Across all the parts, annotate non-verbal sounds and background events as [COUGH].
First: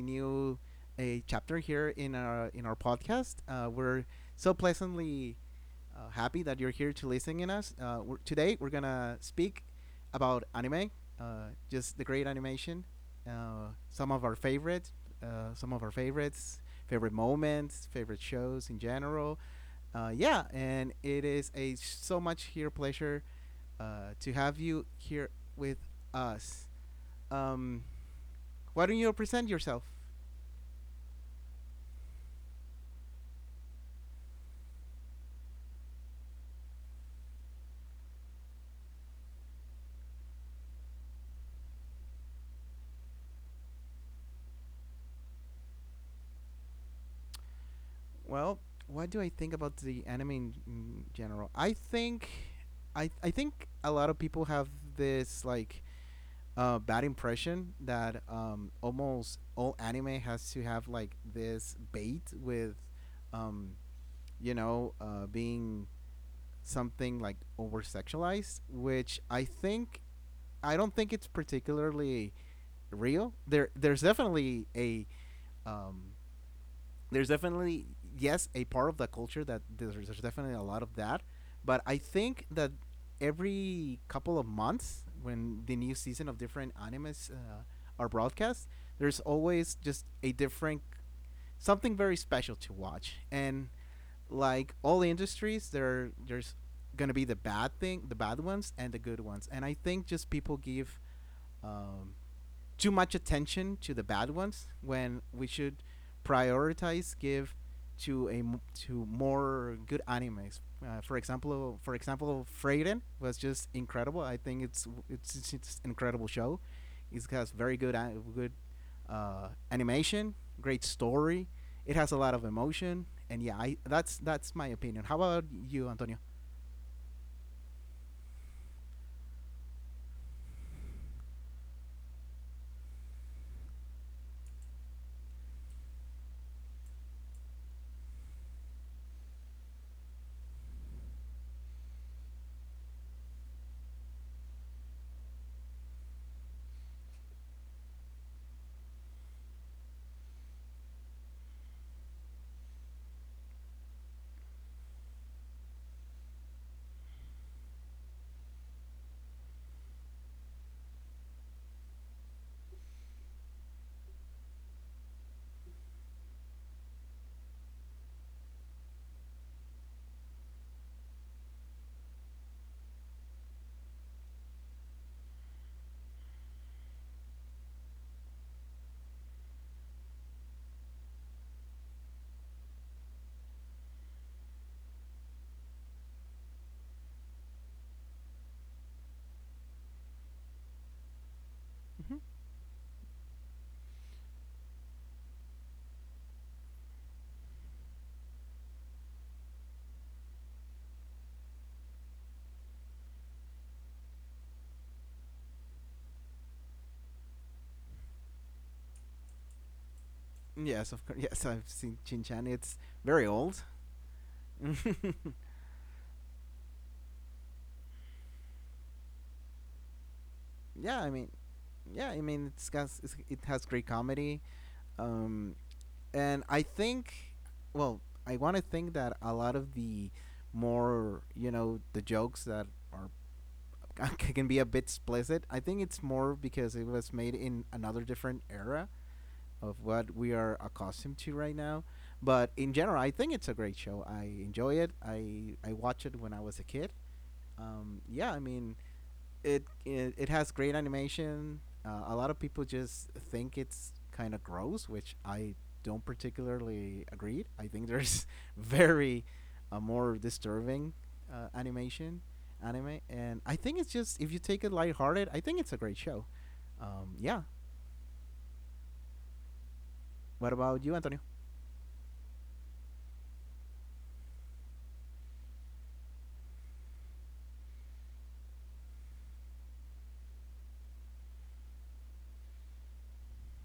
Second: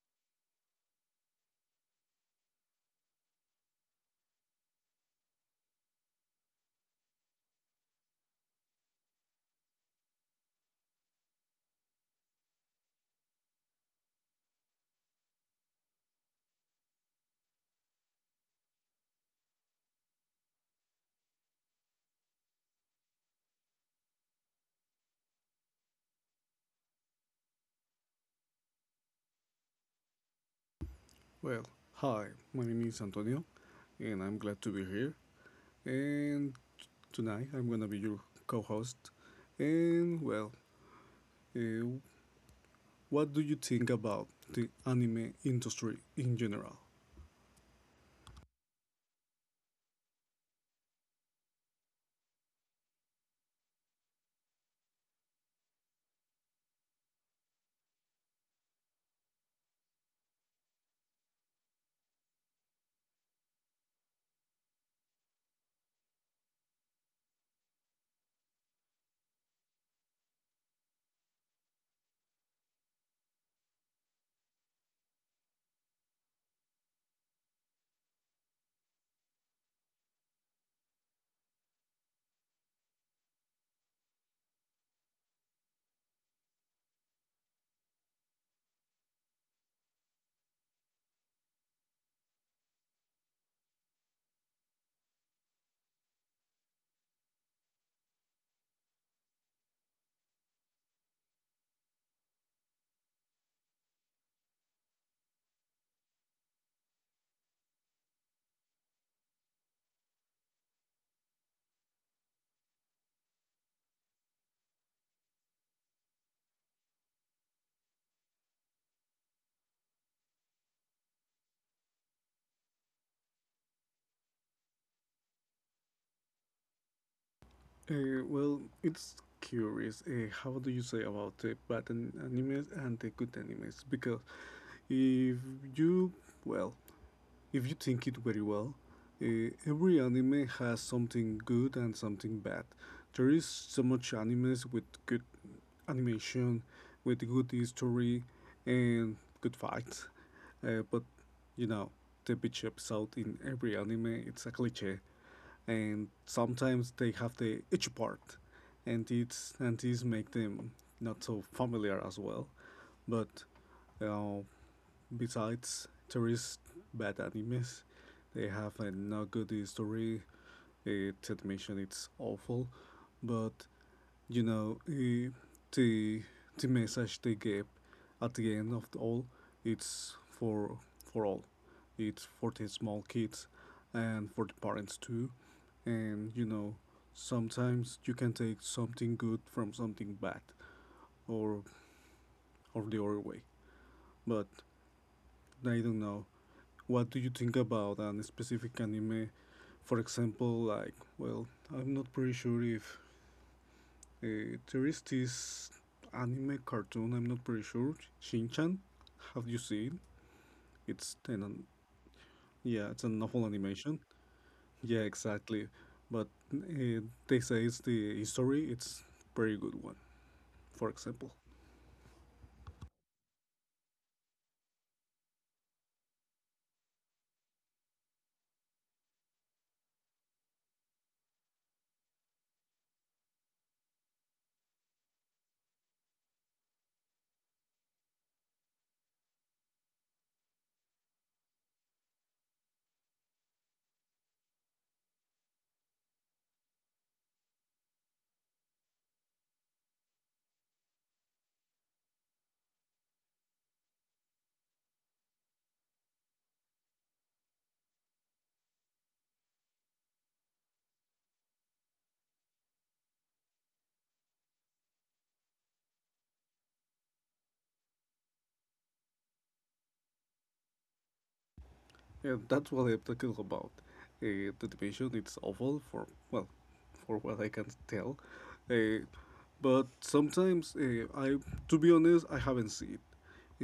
new a chapter here in our podcast. We're so pleasantly happy that you're here to listen in us. Today we're gonna speak about anime, just the great animation, some of our favorites, favorite moments, favorite shows in general. Yeah, and it is a so much here pleasure to have you here with us. Um, why don't you present yourself? Well, hi, my name is Antonio, and I'm glad to be here. And tonight I'm gonna be your co host. And, well, uh, what do you think about the anime industry in general? Well, what do I think about the anime in general? I think a lot of people have this like bad impression that almost all anime has to have like this bait with, um, being something like over sexualized, I don't think it's particularly real. There's definitely a um, there's definitely yes a part of the culture that there's definitely a lot of that, but I think that every couple of months when the new season of different animes are broadcast, there's always just a different something very special to watch, and like all industries there's gonna be the bad thing, the bad ones and the good ones. And I think just people give um, too much attention to the bad ones when we should prioritize give to to more good animes. For example, Freiden was just incredible. I think it's incredible show. It has very good good animation, great story. It has a lot of emotion, and yeah, I that's my opinion. How about you, Antonio? Well, it's curious. How do you say about the animes and the good animes? Because if you, well, if you think it very well, every anime has something good and something bad. There is so much animes with good animation, with good history, and good fights. But you know, the bitch episode in every anime it's a cliche, and sometimes they have the itchy part, and it's and these make them not so familiar as well. But uh, Besides tourist bad animes, they have a not good history. Its animation it's awful, but you know, the the message they gave at the end of the all it's for all. It's for the small kids and for the parents too. And you know sometimes you can take something good from something bad or Hmm. or the other way. But I don't know. What do you think about a specific anime? For example, like, well, I'm not pretty sure if there is this anime cartoon, I'm not pretty sure, Shinchan. Have you seen? Yes, It's of course. [LAUGHS] an, Yes, I've seen Chin Chan. yeah, It's it's a novel very old. animation. [LAUGHS] Yeah, exactly. But they say it's the history, it's very good one, for Yeah, I example. mean, yeah, I mean, it has great comedy, um, and I think, well, I want to think that a lot of the more you know the jokes that are [LAUGHS] can be a bit explicit. I think it's more because it was made in another different era of what we are accustomed to right now. But in general, I think it's a great show. I enjoy it. I watched it when I was a kid. Yeah, I mean, it has great animation. A lot of people just think it's kind of gross, which I don't particularly agree. I think there's [LAUGHS] very more disturbing animation anime, and I think it's just if you take it lighthearted, I think it's a great show. Yeah. What about you, Antonio? And that's what I'm talking about. The animation is awful for well, for what I can tell. Uh, but sometimes, to be honest, I haven't seen it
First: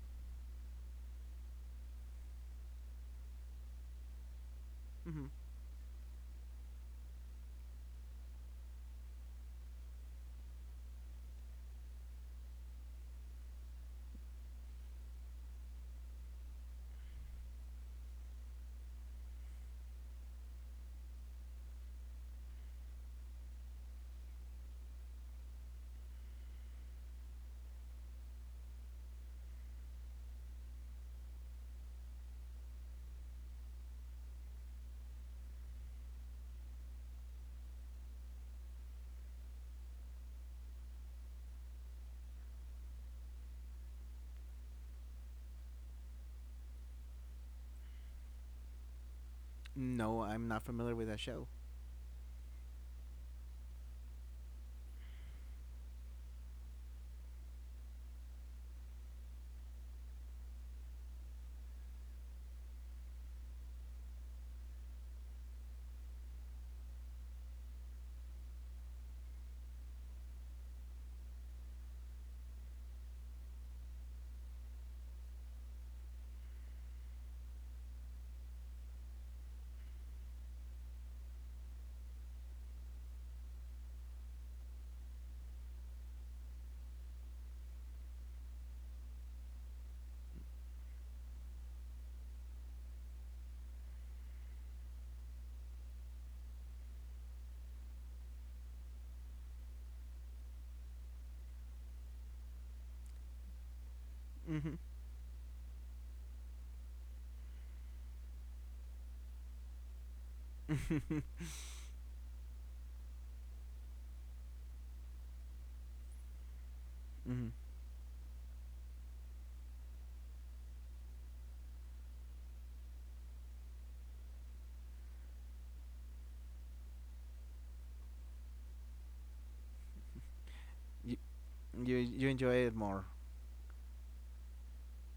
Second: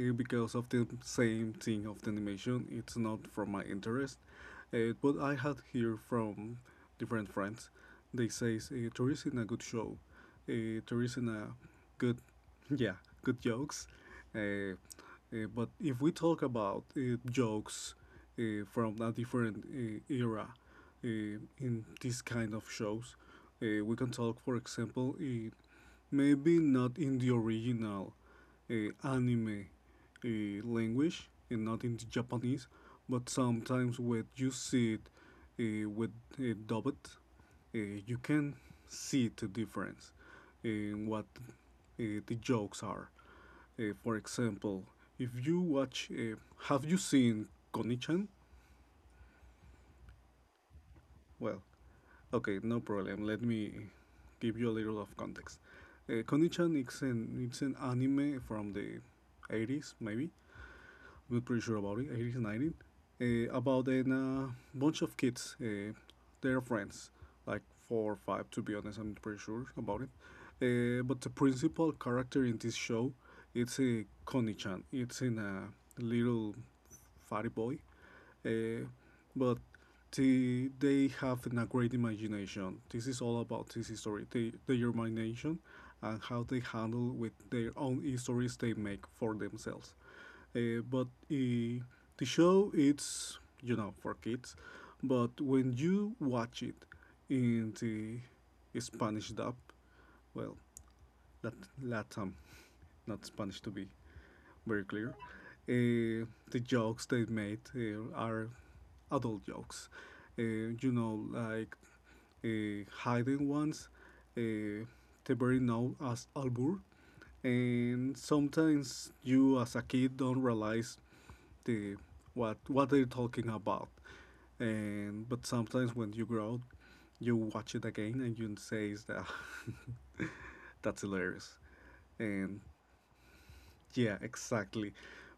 because of the same thing of the animation. It's not from my interest. But Mm-hmm. I had hear from different friends. They say there isn't a good show. There isn't a good [LAUGHS] Yeah, good jokes. Uh, but if we talk about jokes from a different era in these kind of shows, we can talk, for example, maybe not in the original anime uh, language and not in the Japanese, but sometimes when you see it with dubbed, uh, you can see the difference in what the jokes are. For example, if you watch, have you seen Konichan? No, I'm not familiar with that Well, show. okay, no problem. Let me give you a little of context. Konichan is an, it's an anime from the 80s, maybe. I'm not pretty sure about it, 80s, 90s. About a bunch of kids. They friends, like 4 or 5, to be honest. I'm pretty sure about it. But the principal character in this show, it's a Konichan. It's in a little fatty boy uh, but they have a great imagination. This is all about this history, the imagination, and how they handle with their own histories they make for themselves. But the show it's you know for kids, but when you watch it in the Spanish dub, well, that Latam, not Spanish to be very Mm-hmm. clear. Uh, the jokes they made are adult jokes. Uh, you know, [LAUGHS] like hiding ones, uh, they very known as Albur. Mm-hmm. And sometimes you, as a kid, don't realize the what they're talking about. And but sometimes when you grow, up, you watch it again and you say that [LAUGHS] that's You, hilarious. You And enjoy it more. yeah, exactly.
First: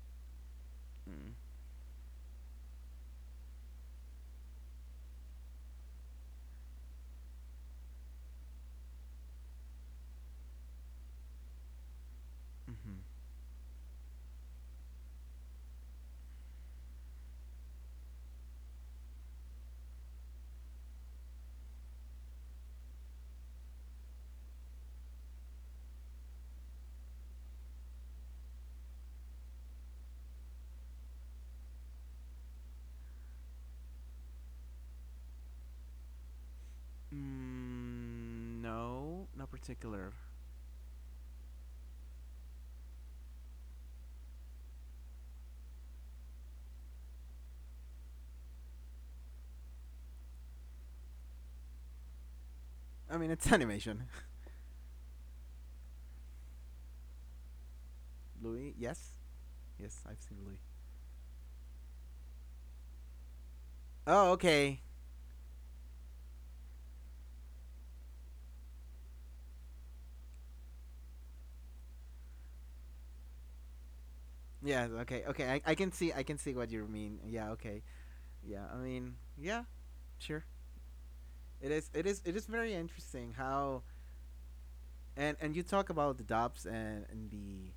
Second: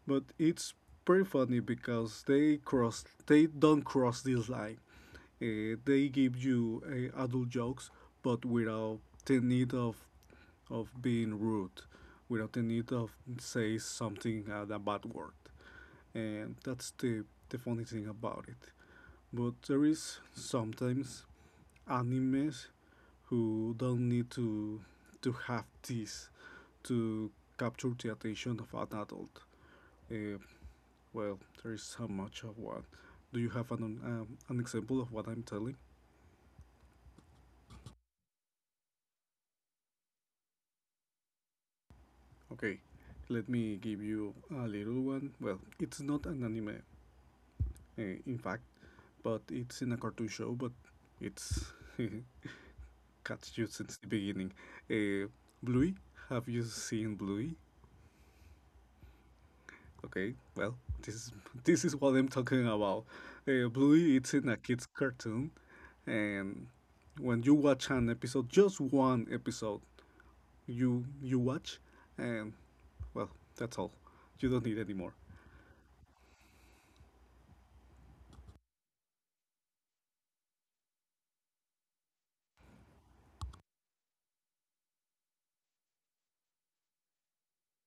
But it's pretty funny because they don't cross this line. They give you adult jokes, but without the need of being rude, without the need Mm-hmm. of say something a bad word, and that's the funny thing about it. But there is sometimes animes who don't need to have this to capture the attention of an adult. Uh, well, there is so much of what. Do you have an example of what I'm telling? Mm, no, not particular. Okay, let me give you a little one. Well, it's not an anime, in fact, but it's in a cartoon show, but it's [LAUGHS] I mean, catch you it's since the animation. beginning. Uh, Bluey, have you seen Bluey? [LAUGHS] Louis, yes, yes, Okay, I've seen well, Louis. this [LAUGHS] is, this is what I'm talking about. Bluey, it's in Oh, a kids' okay. cartoon, and when you watch an episode, just one episode, you watch, and well, that's all. You don't need Yeah, any more. okay, okay. I can see what you mean. Yeah, okay. Yeah, I mean, yeah, sure. It is very interesting how and you talk about the dubs and and the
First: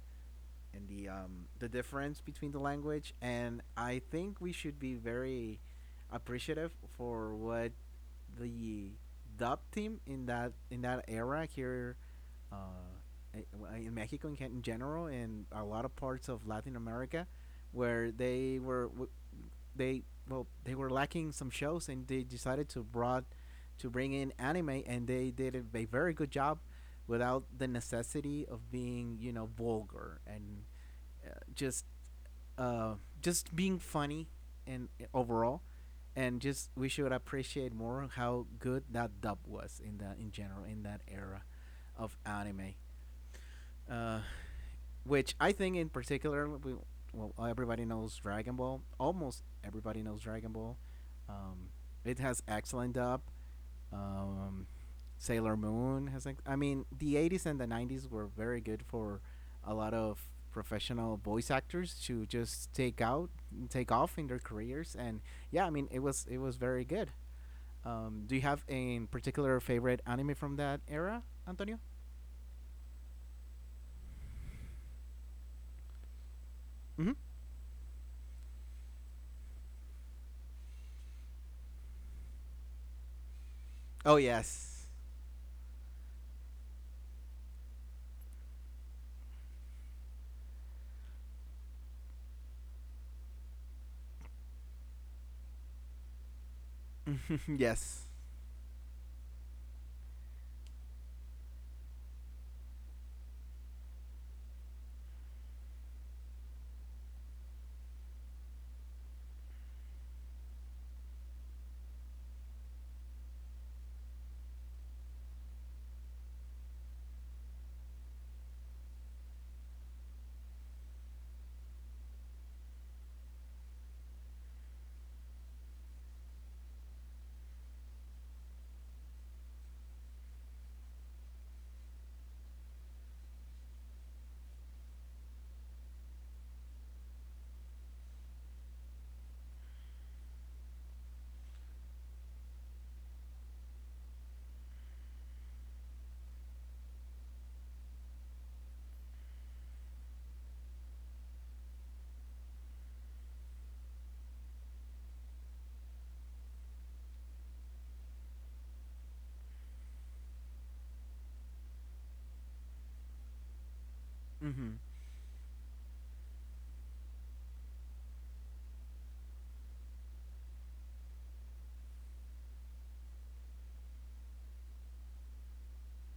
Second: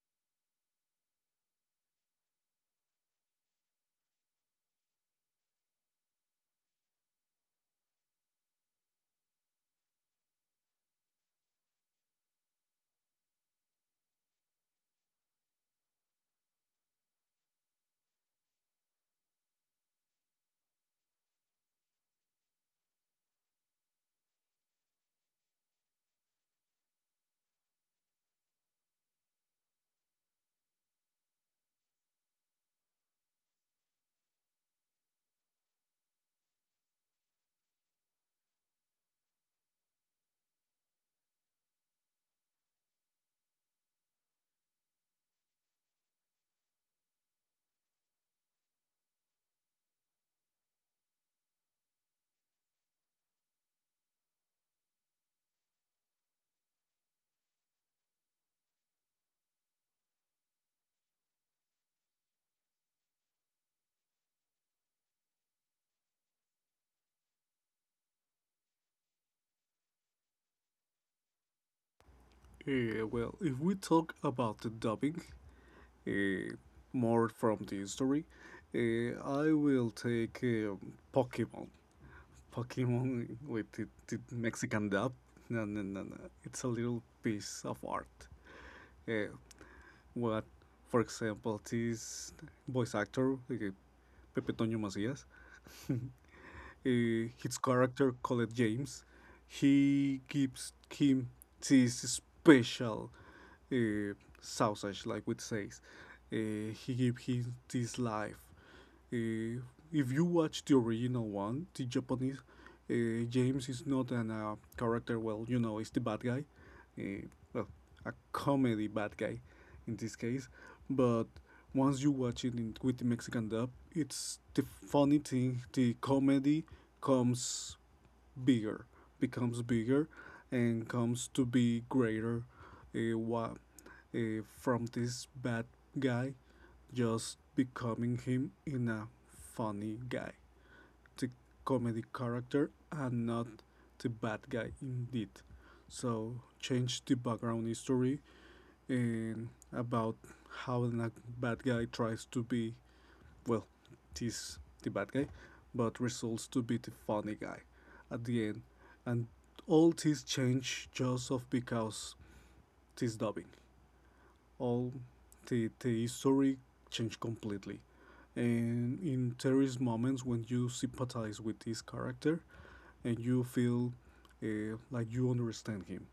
and the um the difference between the language, and I think we should be very appreciative for what the dub team in that era here uh, in Mexico in general, and a lot of parts of Latin America where they were they well, they were lacking some shows, and they decided to brought to bring in anime, and they did a very good job without the necessity of being you know vulgar, and uh, just uh, just being funny and overall, and just we should appreciate more how good that dub was in the in general in that era of anime, uh, which I think in particular, we, well, everybody knows Dragon Ball. Almost everybody knows Dragon Ball. Um, it has excellent dub. Um, Sailor Moon has, I mean, the eighties and the nineties were very good for a lot of professional voice actors to just take out, take off in their careers, and yeah, I mean, it was very good. Do you have a particular favorite anime from that era, Antonio? Well, if we talk about the dubbing, uh, Hmm. more from the history, I will take Pokemon. Pokemon with the Oh Mexican yes. dub. No, no, no, no. It's a little piece of art. Uh, what, for example, this voice actor, Pepe Toño Macías, [LAUGHS] his [LAUGHS] Yes. character called James, he gives him this special uh, sausage, like we say. He gave him this life. Uh, if you watch the original one, the Japanese James is not an character. Well, you know, he's the bad guy, uh, well, a comedy bad guy in this case. But once you watch it in, with the Mexican dub, it's the funny thing. The comedy comes bigger, becomes bigger, and comes to be greater. Uh, wa- from this bad guy, just becoming him in a funny guy the comedy character and not the bad guy indeed. So change the background history and about how the bad guy tries to be well, he's the bad guy, but results to be the funny guy at the end. And all this change just of because this dubbing. Hmm. All the history changed completely. And in there is moments when you sympathize with this character and you feel like you understand him.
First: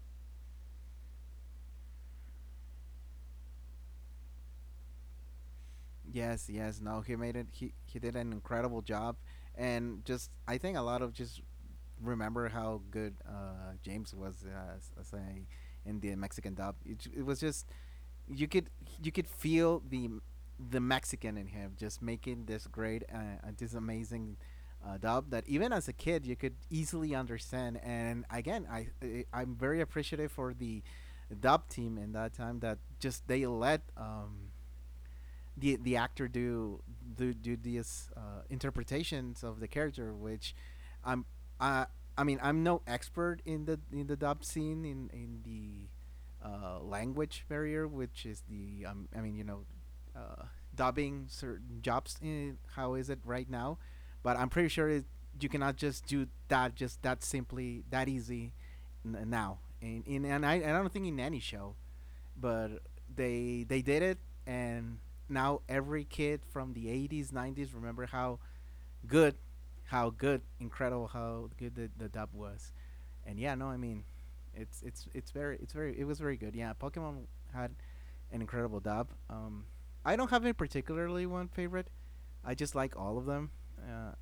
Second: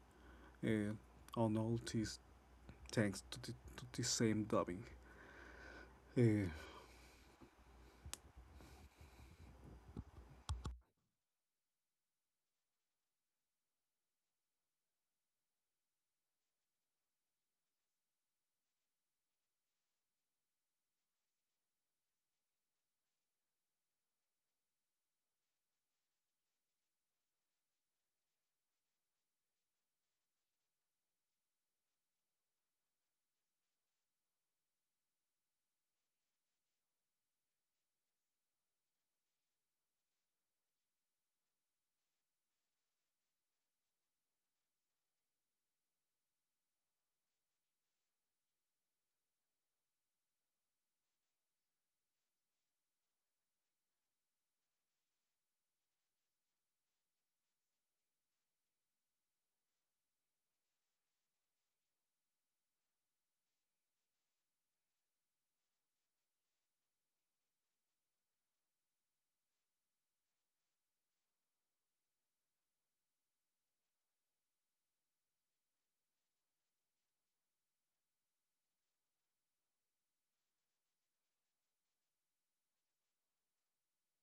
Uh, on all this, thanks to to the same dubbing. Uh, Yes, yes, no, he made it. He did an incredible job, and just I think a lot of just remember how good James was as a in the Mexican dub. It was just you could you could feel the Mexican in him, just making this great this amazing dub that even as a kid you could easily understand. And again, I'm very appreciative for the dub team in that time that just they let. The actor do these interpretations of the character, which I'm I I mean I'm no expert in the dub scene in the language barrier, which is the I mean you know uh, dubbing certain jobs. In, how is it right now? But I'm pretty sure it, you cannot just do that just that simply that easy now. And I don't think in any show, but they did it, and now every kid from the '80s, '90s remember good, how good, incredible, how good the dub was, and yeah, no, I mean, it's very it was very good. Yeah, Pokemon had an incredible dub. I don't have any particularly one favorite. I just like all of them. Uh,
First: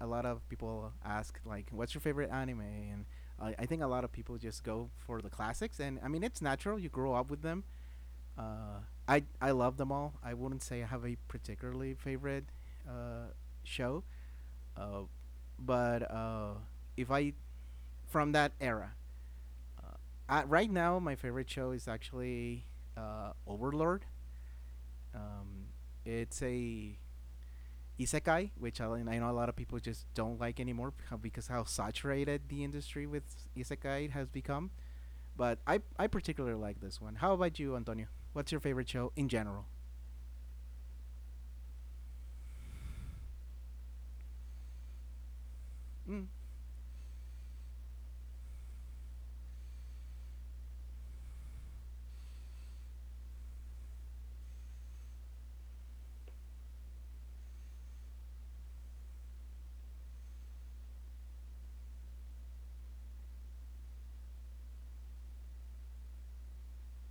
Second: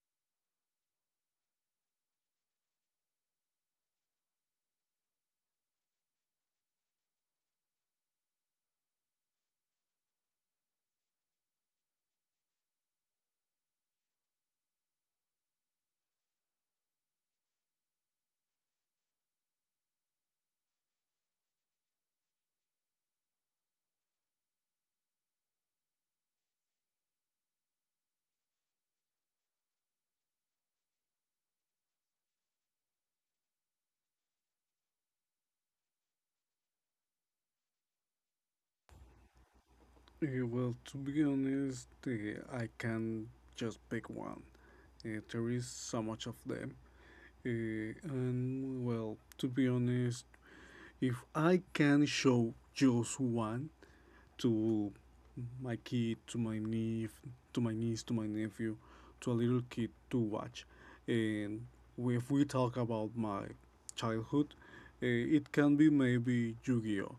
a lot of people ask like, "What's your favorite anime?" And I think a lot of people just go for the classics, and I mean, it's natural. You grow up with them, uh, I love them all. I wouldn't say I have a particularly favorite uh, show, uh, but if I from that era, uh, right now my favorite show is actually Overlord. Um, it's a isekai, which I know a lot of people just don't like anymore because how saturated the industry with isekai has become. But I particularly like this one. How about you, Antonio? What's your favorite show in general? Well, to be honest, I can just pick one. There is so much of Mm. them. Uh, and well, to be honest, if I can show just one, to my kid, to my niece, to my nephew, to a little kid to watch. And if we talk about my childhood, uh, it can be maybe Yu-Gi-Oh.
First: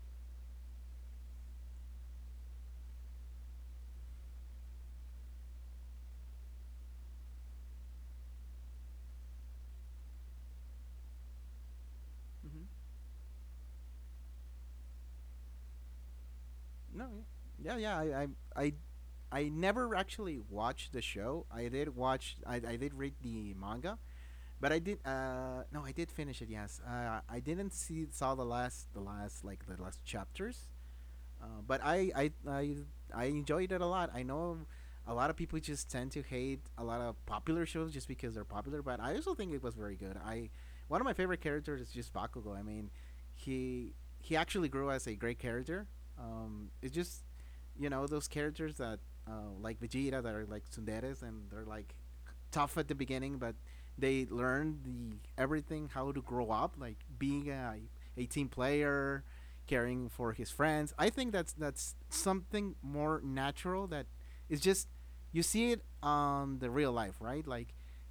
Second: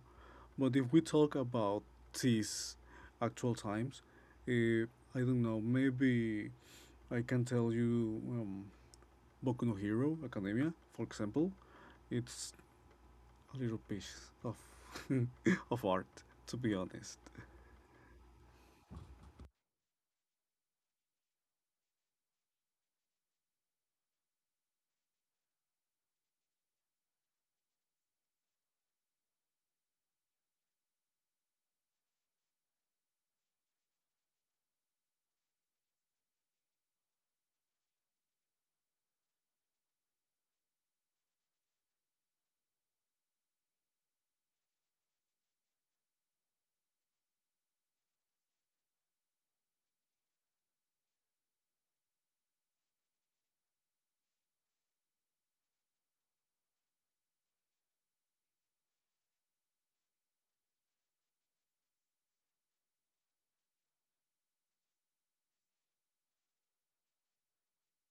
But if we talk about these actual times, uh, I don't know. Maybe I can tell you Boku no Hero Academia, for example. It's Hmm. a little piece of [LAUGHS] of art, to be No, honest. yeah, yeah. yeah, I, I, I, I never actually watched the show. I did read the manga, but I did. No, I did finish it. Yes, I didn't see saw the last chapters. But I enjoyed it a lot. I know a lot of people just tend to hate a lot of popular shows just because they're popular, but I also think it was very good. I One of my favorite characters is just Bakugo. I mean, he he actually grew as a great character. It's just you know those characters that like Vegeta that are like tsunderes, and they're like tough at the beginning, but they learn the everything how to grow up, like being a team player, caring for his friends. I think that's something more natural that is just you see it on the real life, right? Like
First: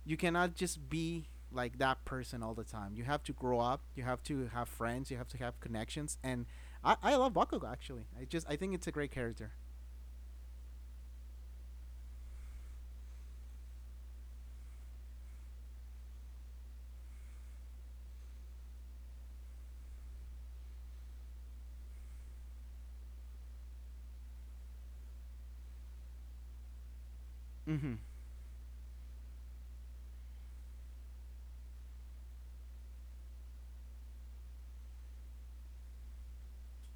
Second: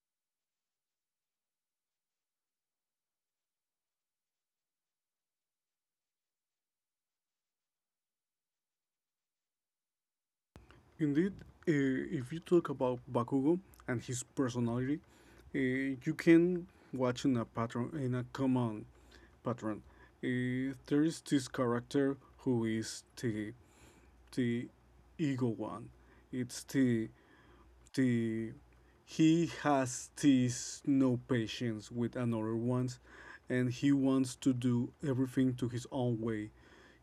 you cannot just be like that person all the time. You have to grow up. You have to have friends. You have to have connections. And I love Bakugo actually. I think it's a great character. Indeed, if you talk about Bakugo and his personality, you can watch in a pattern, in a common pattern. There is this character who is the ego one. It's Mm-hmm. the he has this no patience with another ones and he wants to do everything to his own way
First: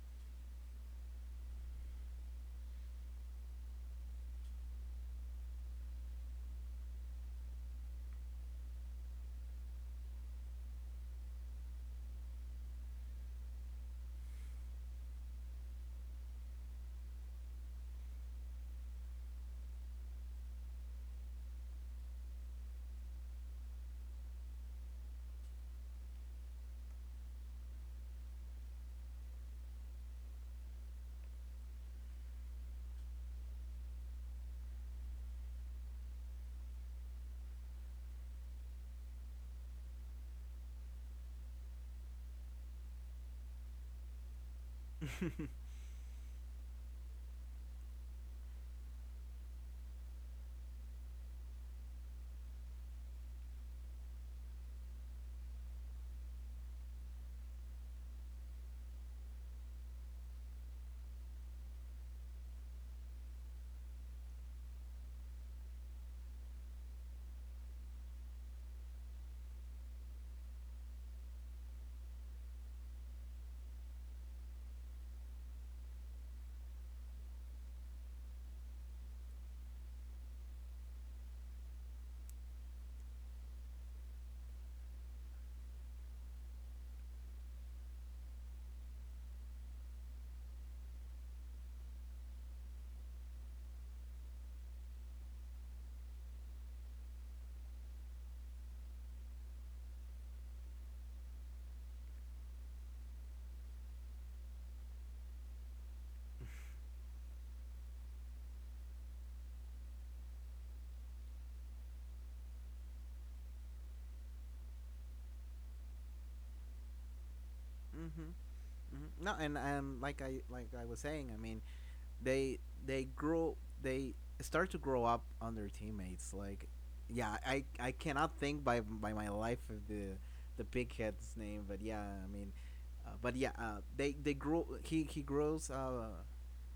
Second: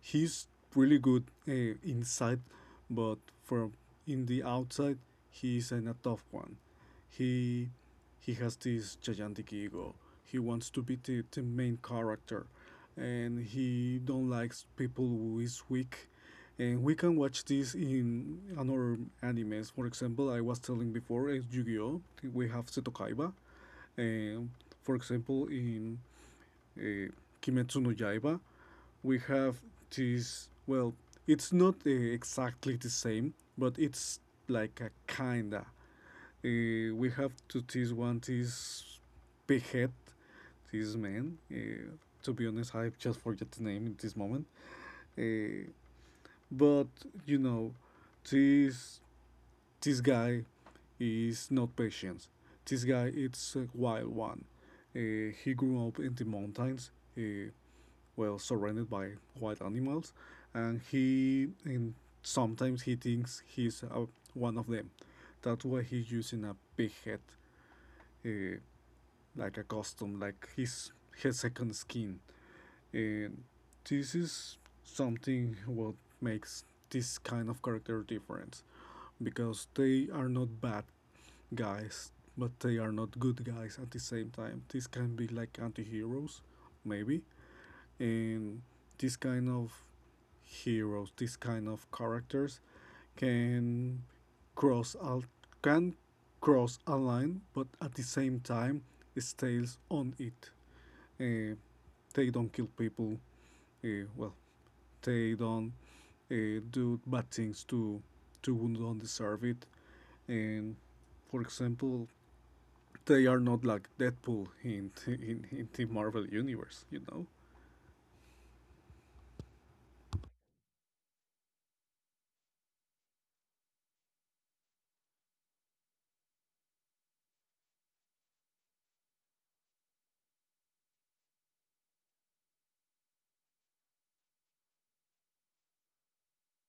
he's really good inside but from in the outside he's an, a tough one he he has this gigantic ego he wants to be the main character and he don't likes people who is weak and we can watch this in another animes. For example, I was telling before, in Yu-Gi-Oh! We have Seto Kaiba. And for example, in uh, Kimetsu no Yaiba, we have this, well, it's not exactly the same, but it's like a kinda. We have to this one, this big head, this man. To be honest, I just forget the name in this moment. [LAUGHS] Mm-hmm. Uh, but you know, this this guy is not patient. This guy is a wild one. He grew up in the mountains, uh, well surrounded by wild animals, and sometimes he thinks he's one of them. That's why he's using a big head, uh, like a costume, like his second skin. And this is something what makes this kind of character different because they are not bad guys, but they are not good guys at the same time. These can be like anti heroes, maybe, and this kind of heroes, this kind of characters can cross al- can cross a line, but at the same time stays on it. Uh, they don't kill people. Well, they don't do bad things to who don't deserve it. And for example, they are not like Deadpool in in the Marvel universe, you know. Mm-hmm. No, and I was saying, I mean, they they grow they start to grow up on their teammates. Like, yeah, I cannot think by my life of the big head's name, but yeah, I mean, but yeah, they grow. He grows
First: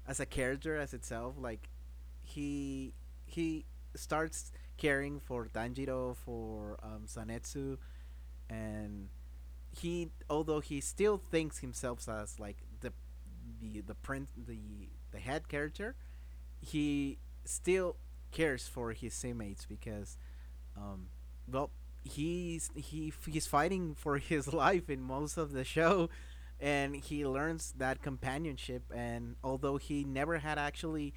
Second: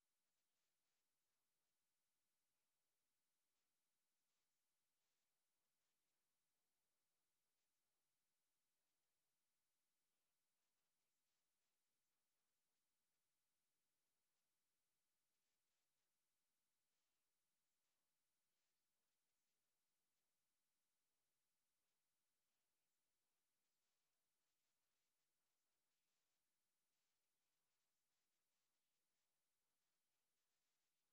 as a character as itself. Like, he he starts caring for Tanjiro, for Sanetsu, and he although he still thinks himself as like the print the head character, he still cares for his teammates because um, well, he's fighting for [LAUGHS] his life in most of the show, and he learns that companionship. And although he never had actually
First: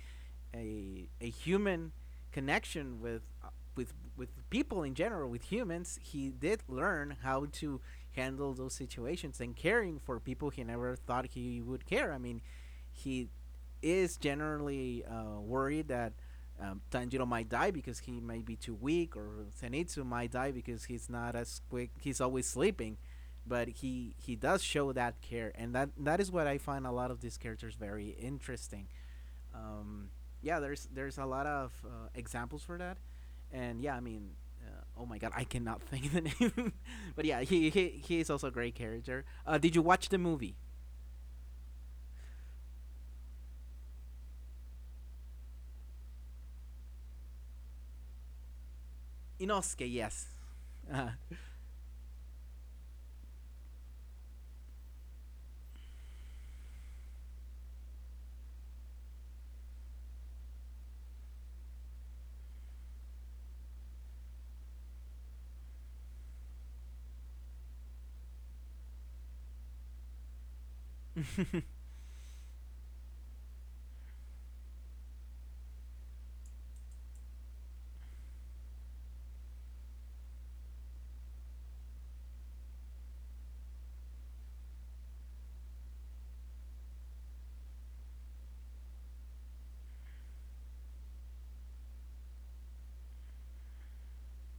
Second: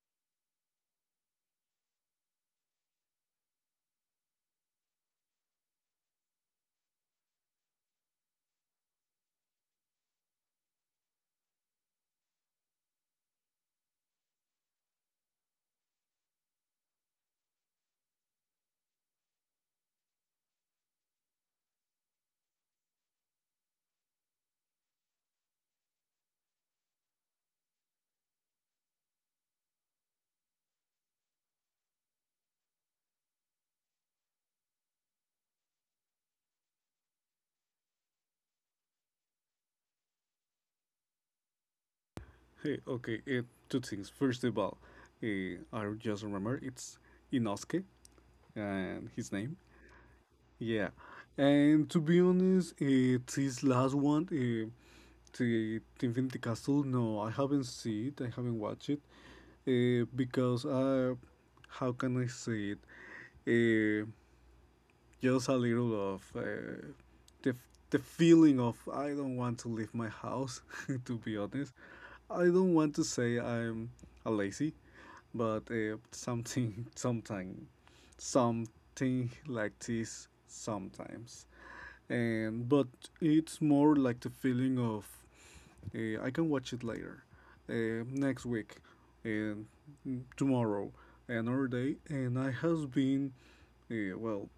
a human connection with with people in general, with humans, he did learn how to handle those situations and caring for people he never thought he would care. I mean, he is generally worried that Tanjiro might die because he may be too weak, or Zenitsu might die because he's not as quick. He's always sleeping, but he does show that care, and that is what I find a lot of these characters very interesting. Um, yeah, there's a lot of examples for that, and yeah, I mean, oh my god, I cannot [LAUGHS] think of the name, [LAUGHS] but yeah, he is also a great character. Did you watch the movie Hey, okay, two things. First of all, I just remember it's Inosuke and his name. Inosuke? Yes. Yeah, Uh, [LAUGHS] and to be honest, this last one, the Infinity Castle. No, I haven't seen it. I haven't watched it because how can I say it? Uh, just a little of the feeling of I don't want to leave my house. [LAUGHS] To be honest, I don't want to say I'm a lazy, but something [LAUGHS] sometime something like this sometimes. And but it's more like the feeling of I can watch it later, next week, and mm, tomorrow, another day. And I has been well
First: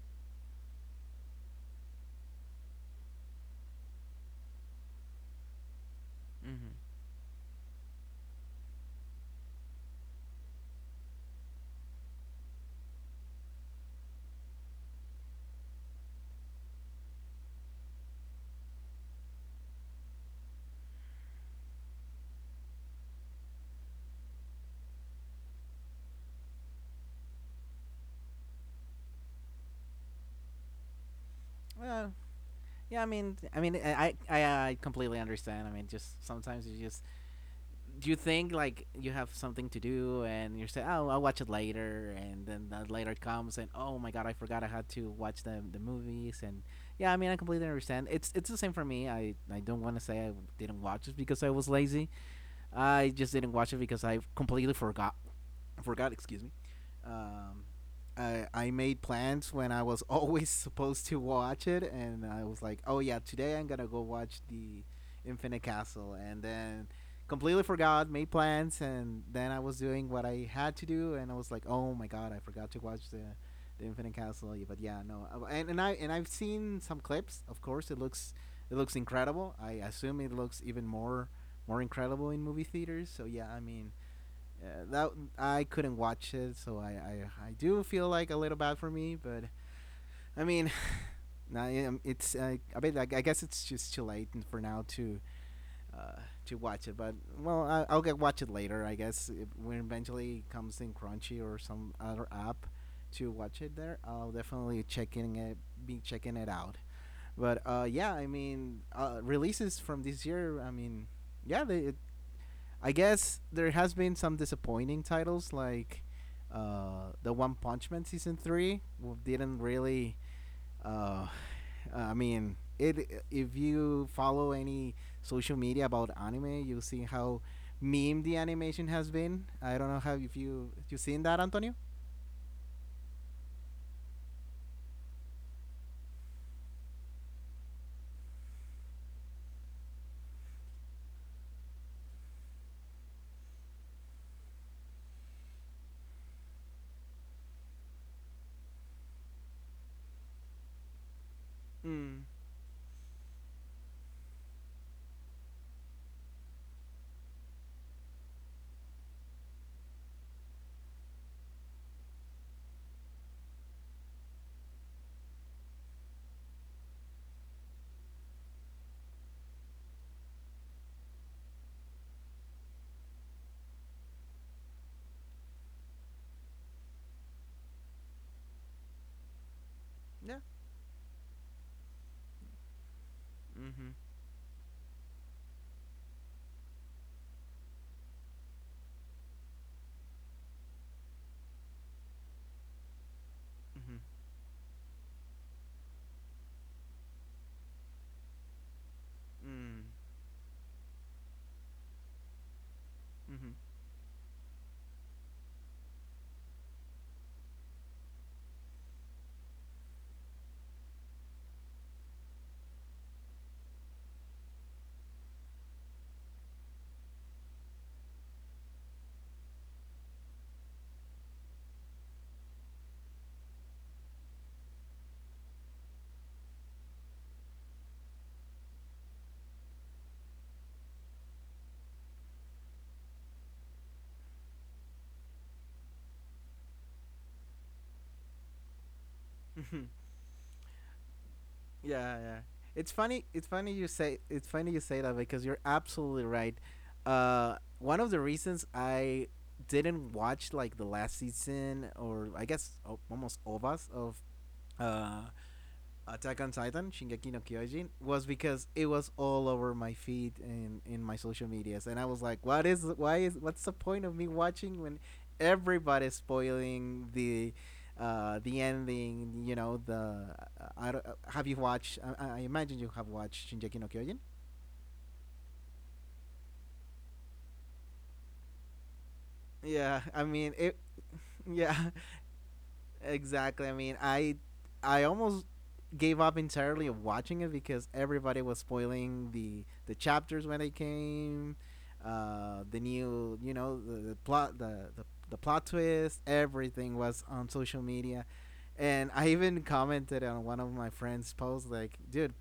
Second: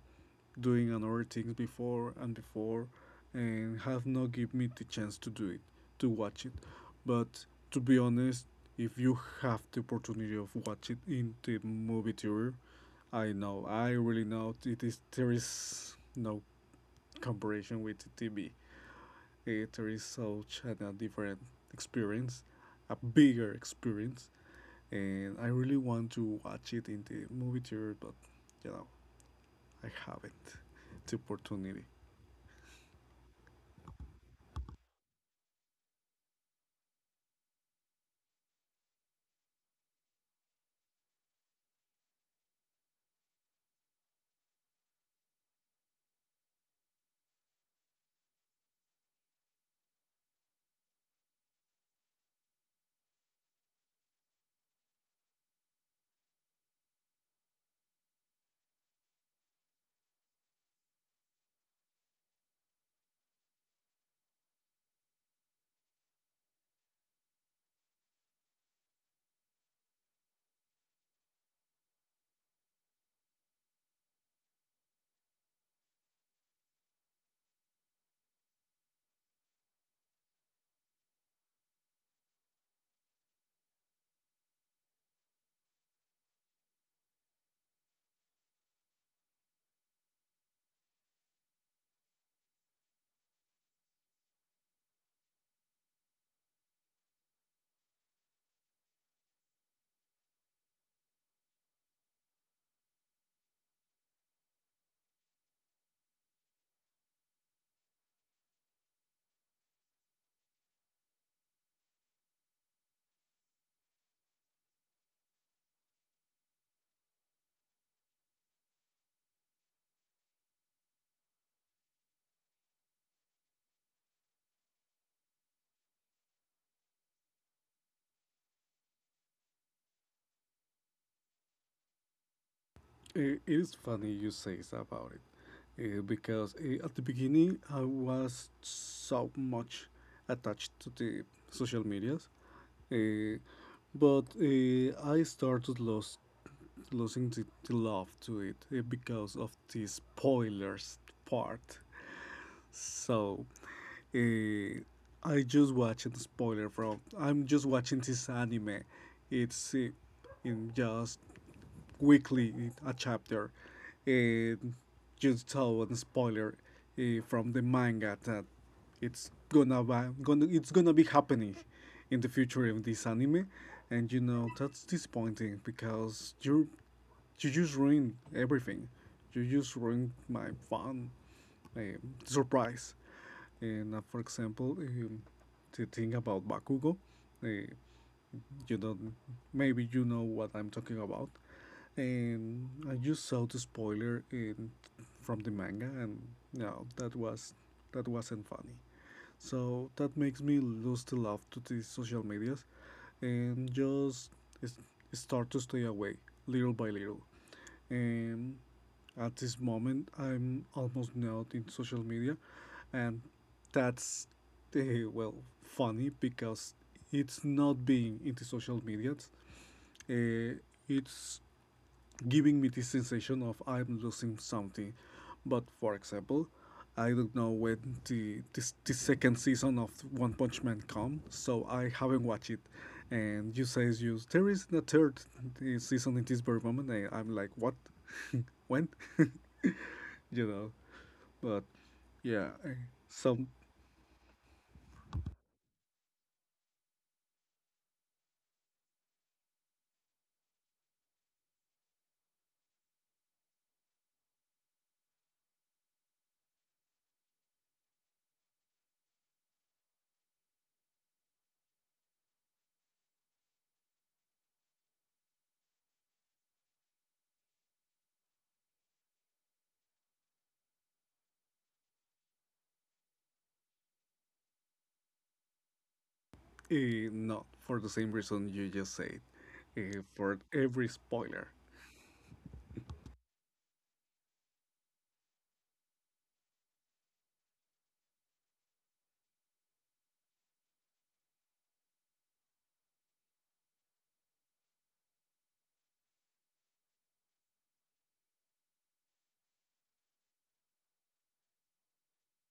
doing another things before and before and have not give me the chance to do it to watch it. Mm-hmm. But to be honest, if you have the opportunity of watch it in the movie theater, I really know it is there is no comparison with the TV. There is such a different experience, a bigger experience, and I really want to watch it in the movie theater, but you know I haven't the opportunity. Well, yeah, I mean, I mean, I completely understand. I mean, just sometimes you just do you think like you have something to do and you say, "Oh, I'll watch it later," and then that later comes and oh my god, I forgot I had to watch the movies and yeah, I mean, I completely understand. It's the same for me. I don't want to say I didn't watch it because I was lazy. I just didn't watch it because I completely forgot, excuse me. Um, I made plans when I was [LAUGHS] always supposed to watch it, and I was like, oh yeah, today I'm gonna go watch the Infinite Castle, and then completely forgot, made plans, and then I was doing what I had to do, and I was like, oh my god, I forgot to watch the Infinite Castle. Yeah. But yeah, no, and I've seen some clips. Of course, it looks incredible. I assume it looks even more incredible in movie theaters. So yeah, I mean, that I couldn't watch it, so I do feel like a little bad for me, but I mean, [LAUGHS] nah, yeah, it's I bet like, I guess it's just too late for now uh, to watch it, but well I'll get watch it later, I guess if, when eventually it comes in Crunchy or some other app to watch it there. I'll definitely checking it be checking it out. But yeah, I mean releases from this year. I mean yeah, I guess there has been some disappointing titles like the One Punch Man season three didn't really. Uh, I mean, it. If you follow any social media about anime, you'll see how meme the animation has been. I don't know how if you seen that, Antonio. It is funny you say so about it because at the beginning I was so much attached to the social medias, uh, but I started losing the love to it because of the spoilers part. Mm. So uh, I just watching the spoiler from. I'm just watching this anime. It's in just weekly a chapter. And just tell one spoiler from the manga that it's gonna be happening in the future of this anime, and that's disappointing because you just ruined everything. You just ruined Yeah. my fun um, surprise. And Mm-hmm. For example, the thing about Bakugo, uh, you don't, maybe you know what I'm talking about. And I just saw the Mm-hmm. spoiler from the manga, and no, that wasn't funny. So Mm. that makes me lose the love to these social medias, and just s- start to stay away little by little. Um, at this moment, I'm almost not in social media, and that's uh, well funny because it's not being into social media. Uh, it's giving me this sensation of I'm losing something. But for example, I don't know when the second season of One Punch Man come, so I haven't watched it. And you say you there is a third season in this very moment. And I'm like, what? When, Mm-hmm. [LAUGHS] you know, but Yeah, yeah. yeah. It's funny. Some. It's funny you say. It's funny you say that because you're absolutely right. One of the reasons I didn't watch like the last season or I guess almost all of uh Attack on Titan, Shingeki no Kyojin, was because it was all over my feed and in my social medias, and I was like, "What is? Why is? What's the point of me watching when everybody's spoiling the ending? You know, the I don't, have you watched? I imagine you have watched Shingeki no Kyojin. Not for the same reason you just said. Yeah, I For mean it. every spoiler. Yeah, exactly. I mean, I almost gave up entirely of watching it because everybody was spoiling the chapters when they came, the new you know the plot twist. Everything was on social media, and I even commented on one of my friends' posts like, "Dude,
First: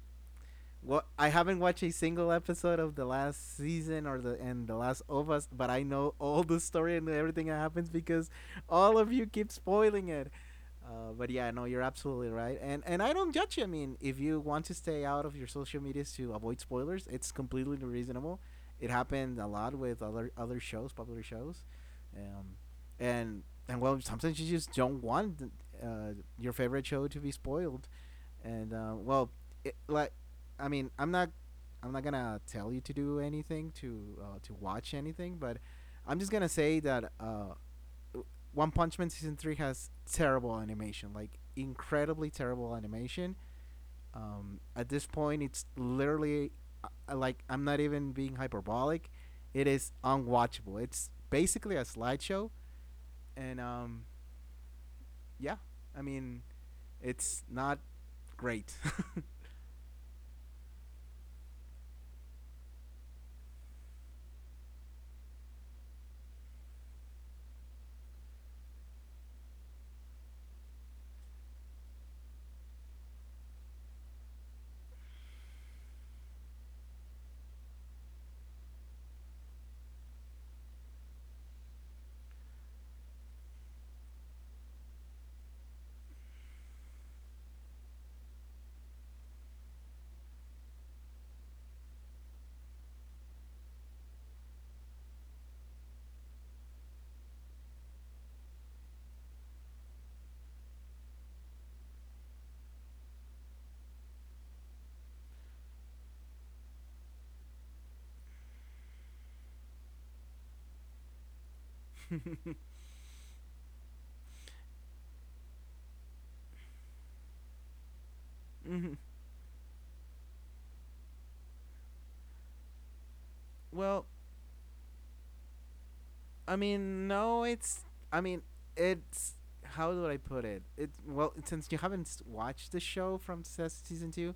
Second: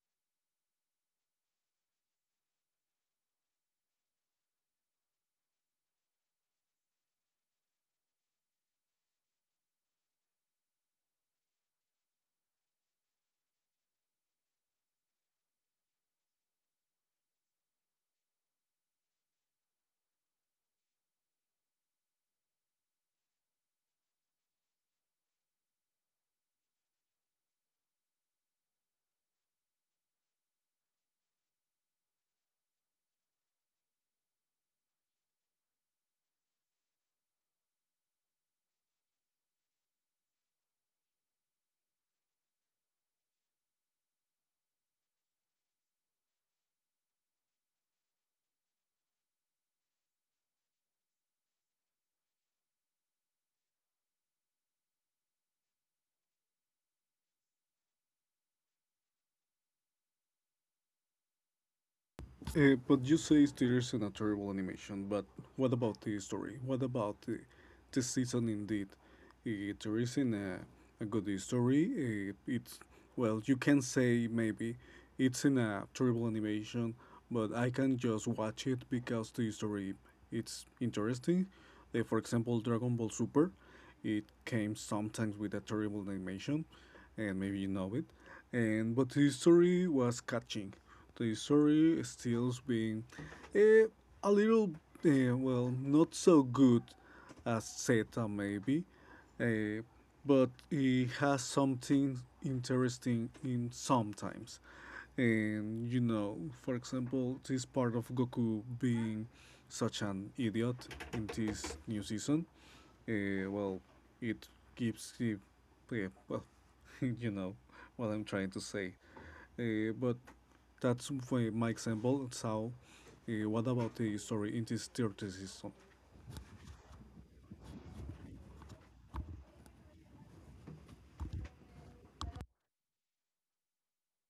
what I haven't watched a single episode of the last season or the and the last of us, but I know all the story and everything that happens because all of you keep spoiling it. But yeah, no, you're absolutely right, and I don't judge you. I mean, if you want to stay out of your social medias to avoid spoilers, it's completely reasonable. It happened a lot with other shows, popular shows, um, and well, sometimes you just don't want uh, your favorite show to be spoiled, and well, it, like I mean, I'm not gonna tell you to do anything to watch anything, but I'm just gonna say that One Punch Man season three has terrible animation, like incredibly terrible animation. At this point, it's literally like I'm not even being hyperbolic. It is unwatchable. It's basically a slideshow, and yeah, I mean, it's not great. [LAUGHS] But you say Steelers in a terrible animation, but what about the story, what about the season? Indeed, there isn't a good story. It's well, you can say maybe it's in a terrible animation, but I can just watch it because the story it's interesting. For example, Dragon Ball Super, it came sometimes with a terrible animation, and maybe you know it. And but the story was catching. The story stills being eh, a little, well, not so good as Zeta maybe, uh, but it has something interesting in sometimes. And for example, this part of Goku being such an idiot in this new season, well, it gives him, uh, well, [LAUGHS] you know what I'm trying to Mhm. say. But that's for my example. So, what about Well, the story in this third season? I mean, no, it's. I mean, it's. How would I put it? Well, since you haven't watched the show from season two,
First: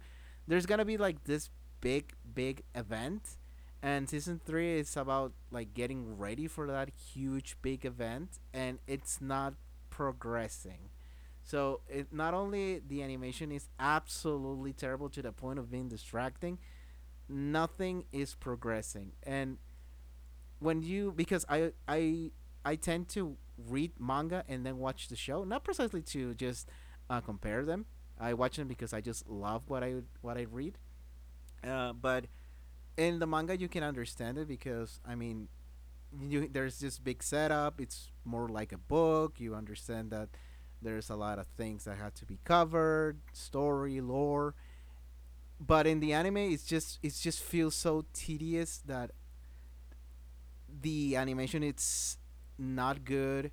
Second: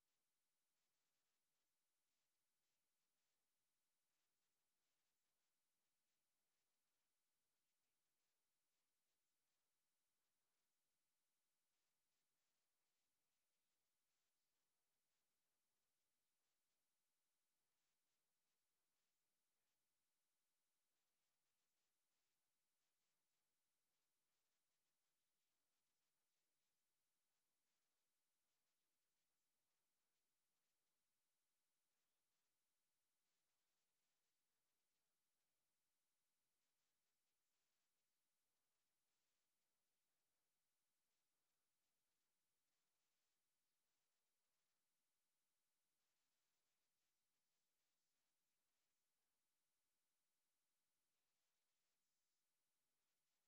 there's gonna be like this big, big event, and season three is about like getting ready for that huge, big event, and it's not progressing. So it not only the animation is absolutely terrible to the point of being distracting, nothing is progressing, and when you because I tend to read manga and then watch the show, not precisely to just compare them. I watch them because I just love what I read. But in the manga, you can understand it because I mean, there's this big setup. It's more like a book. You understand that there's a lot of things that have to be covered, story, lore. But in the anime, it just feels so tedious that the animation it's not good.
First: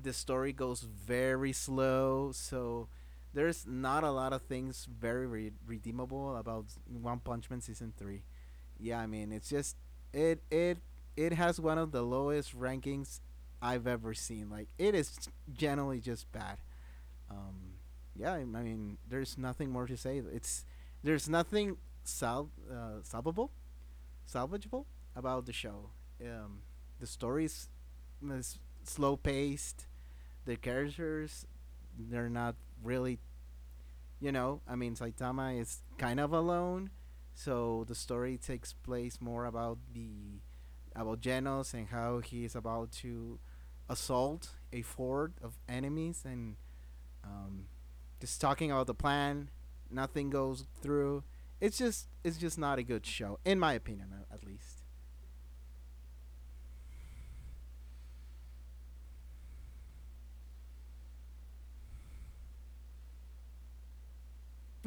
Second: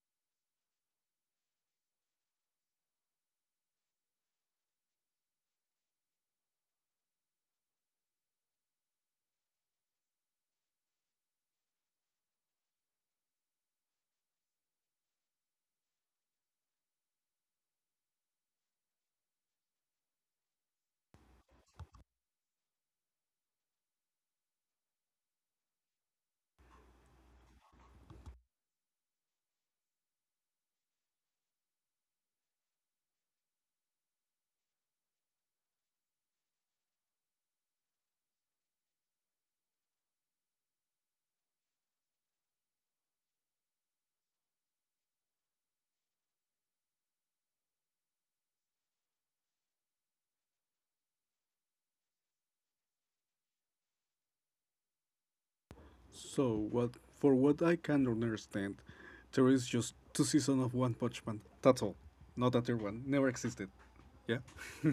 The story goes very slow, so there's not a lot of things very redeemable about One Punch Man season 3. Yeah, I mean, it's just it it it has one of the lowest rankings I've ever seen. Like it is generally just bad. Um yeah, I mean, there's nothing more to say. It's there's nothing sal- salvable salvageable about the show. Um, the story is slow paced. The characters, they're not really, you know, I mean, Saitama is kind of alone, so the story takes place more about the about Genos and how he is about to assault a fort of enemies and um, just talking about the plan. Nothing goes through. It's just not a good show, in my opinion, at least. So, what for what I can understand, there is just two seasons of One Punch Man. That's all. Not that there one never existed. Yeah. [LAUGHS]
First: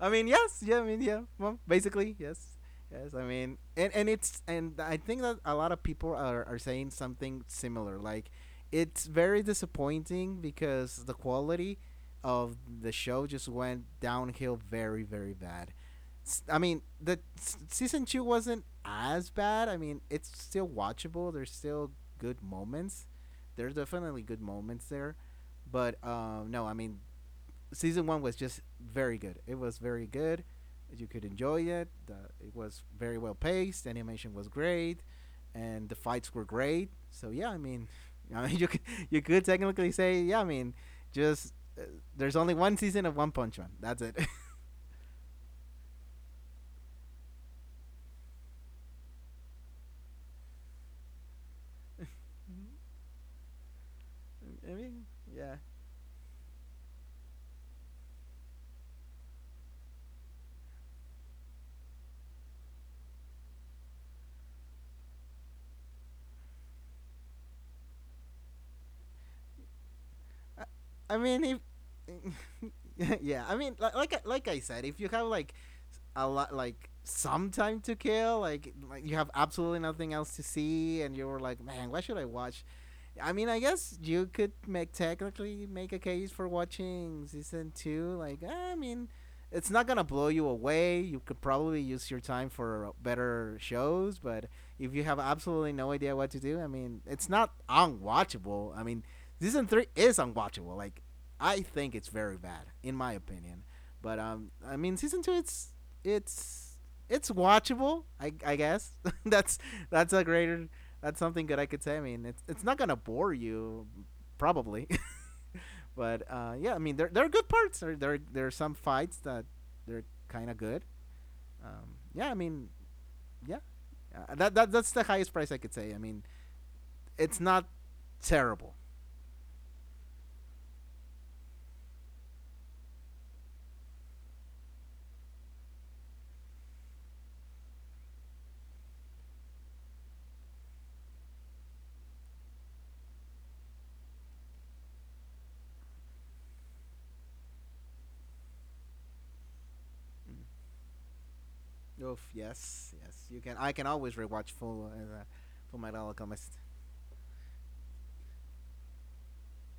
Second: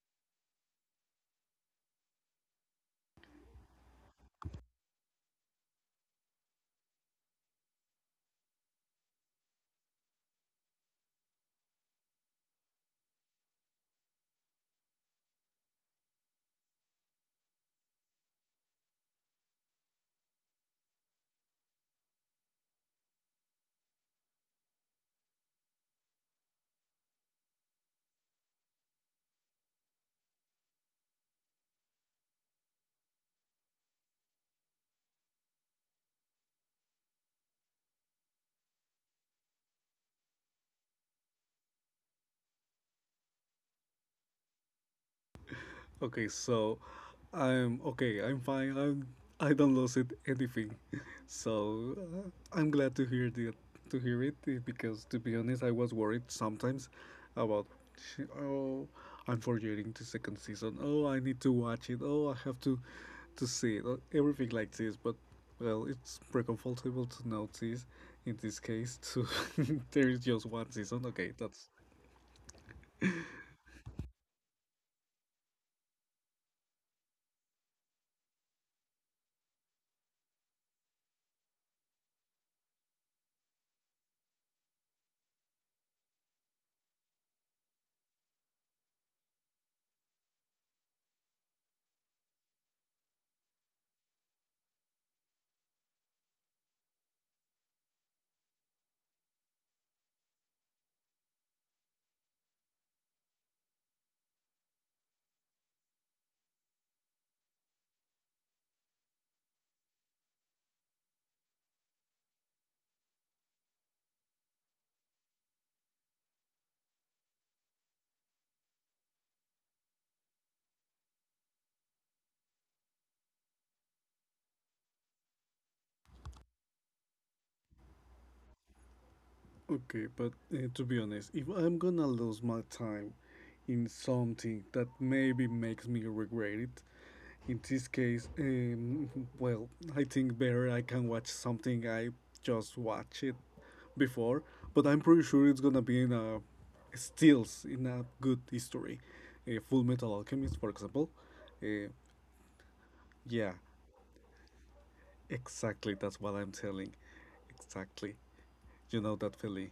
I mean, yes, yeah, I mean, yeah, well, basically, yes, yes. I mean, and I think that a lot of people are saying something similar. Like, it's very disappointing because the quality of the show just went downhill very very bad. I mean, the season two wasn't as bad. I mean, it's still watchable. There's still good moments. There's definitely good moments there, but no, I mean season one was just very good. It was very good. You could enjoy it. The, it was very well paced. Animation was great, and the fights were great. So yeah, I mean, [LAUGHS] I mean, you could technically say yeah. I mean, just there's only one season of One Punch Man. That's it. [LAUGHS] Okay, so I'm okay. I'm fine. I don't lose it anything. [LAUGHS] So I uh, I'm glad to hear the to hear it mean, because to be yeah. honest, I was worried sometimes about oh, I'm forgetting the second season. Oh, I need to watch it. Oh, I have to see it. Everything like this, but well, it's pretty comfortable to notice in this case. To [LAUGHS] there is just I, one season. I Okay, mean, if that's. [LAUGHS] yeah, I mean, like I said, if you have like a lot like some time to kill, like you have absolutely nothing else to see, and you're like, man, why should I watch? I mean, I guess you could make technically make a case for watching season two. Like, I mean, it's not gonna blow you away. You could probably use your time for better shows, but if you have absolutely no idea what to do, I mean, it's not unwatchable. I mean, Season three is unwatchable. Like I think it's very bad, in my opinion. But I mean, season two, it's it's watchable. I guess [LAUGHS] that's that's a greater that's something good I could say. I mean, it's not gonna bore you, probably. [LAUGHS] but yeah, I mean, there are good parts. There are some fights that they're kind of good. Yeah, I mean, yeah, that's the highest price I could say. I mean, it's not terrible. Okay, but to be honest, if I'm gonna lose my time in something that maybe makes me regret it, in this case, well, I think better I can watch something I just watch it before, but I'm pretty sure it's gonna be in a stills in a good history, Full Metal Alchemist, for example. Uh, Oof, yes, yes. You can. yeah, I can always rewatch Full Full exactly, Metal that's what Alchemist. I'm telling. Exactly. You know that feeling.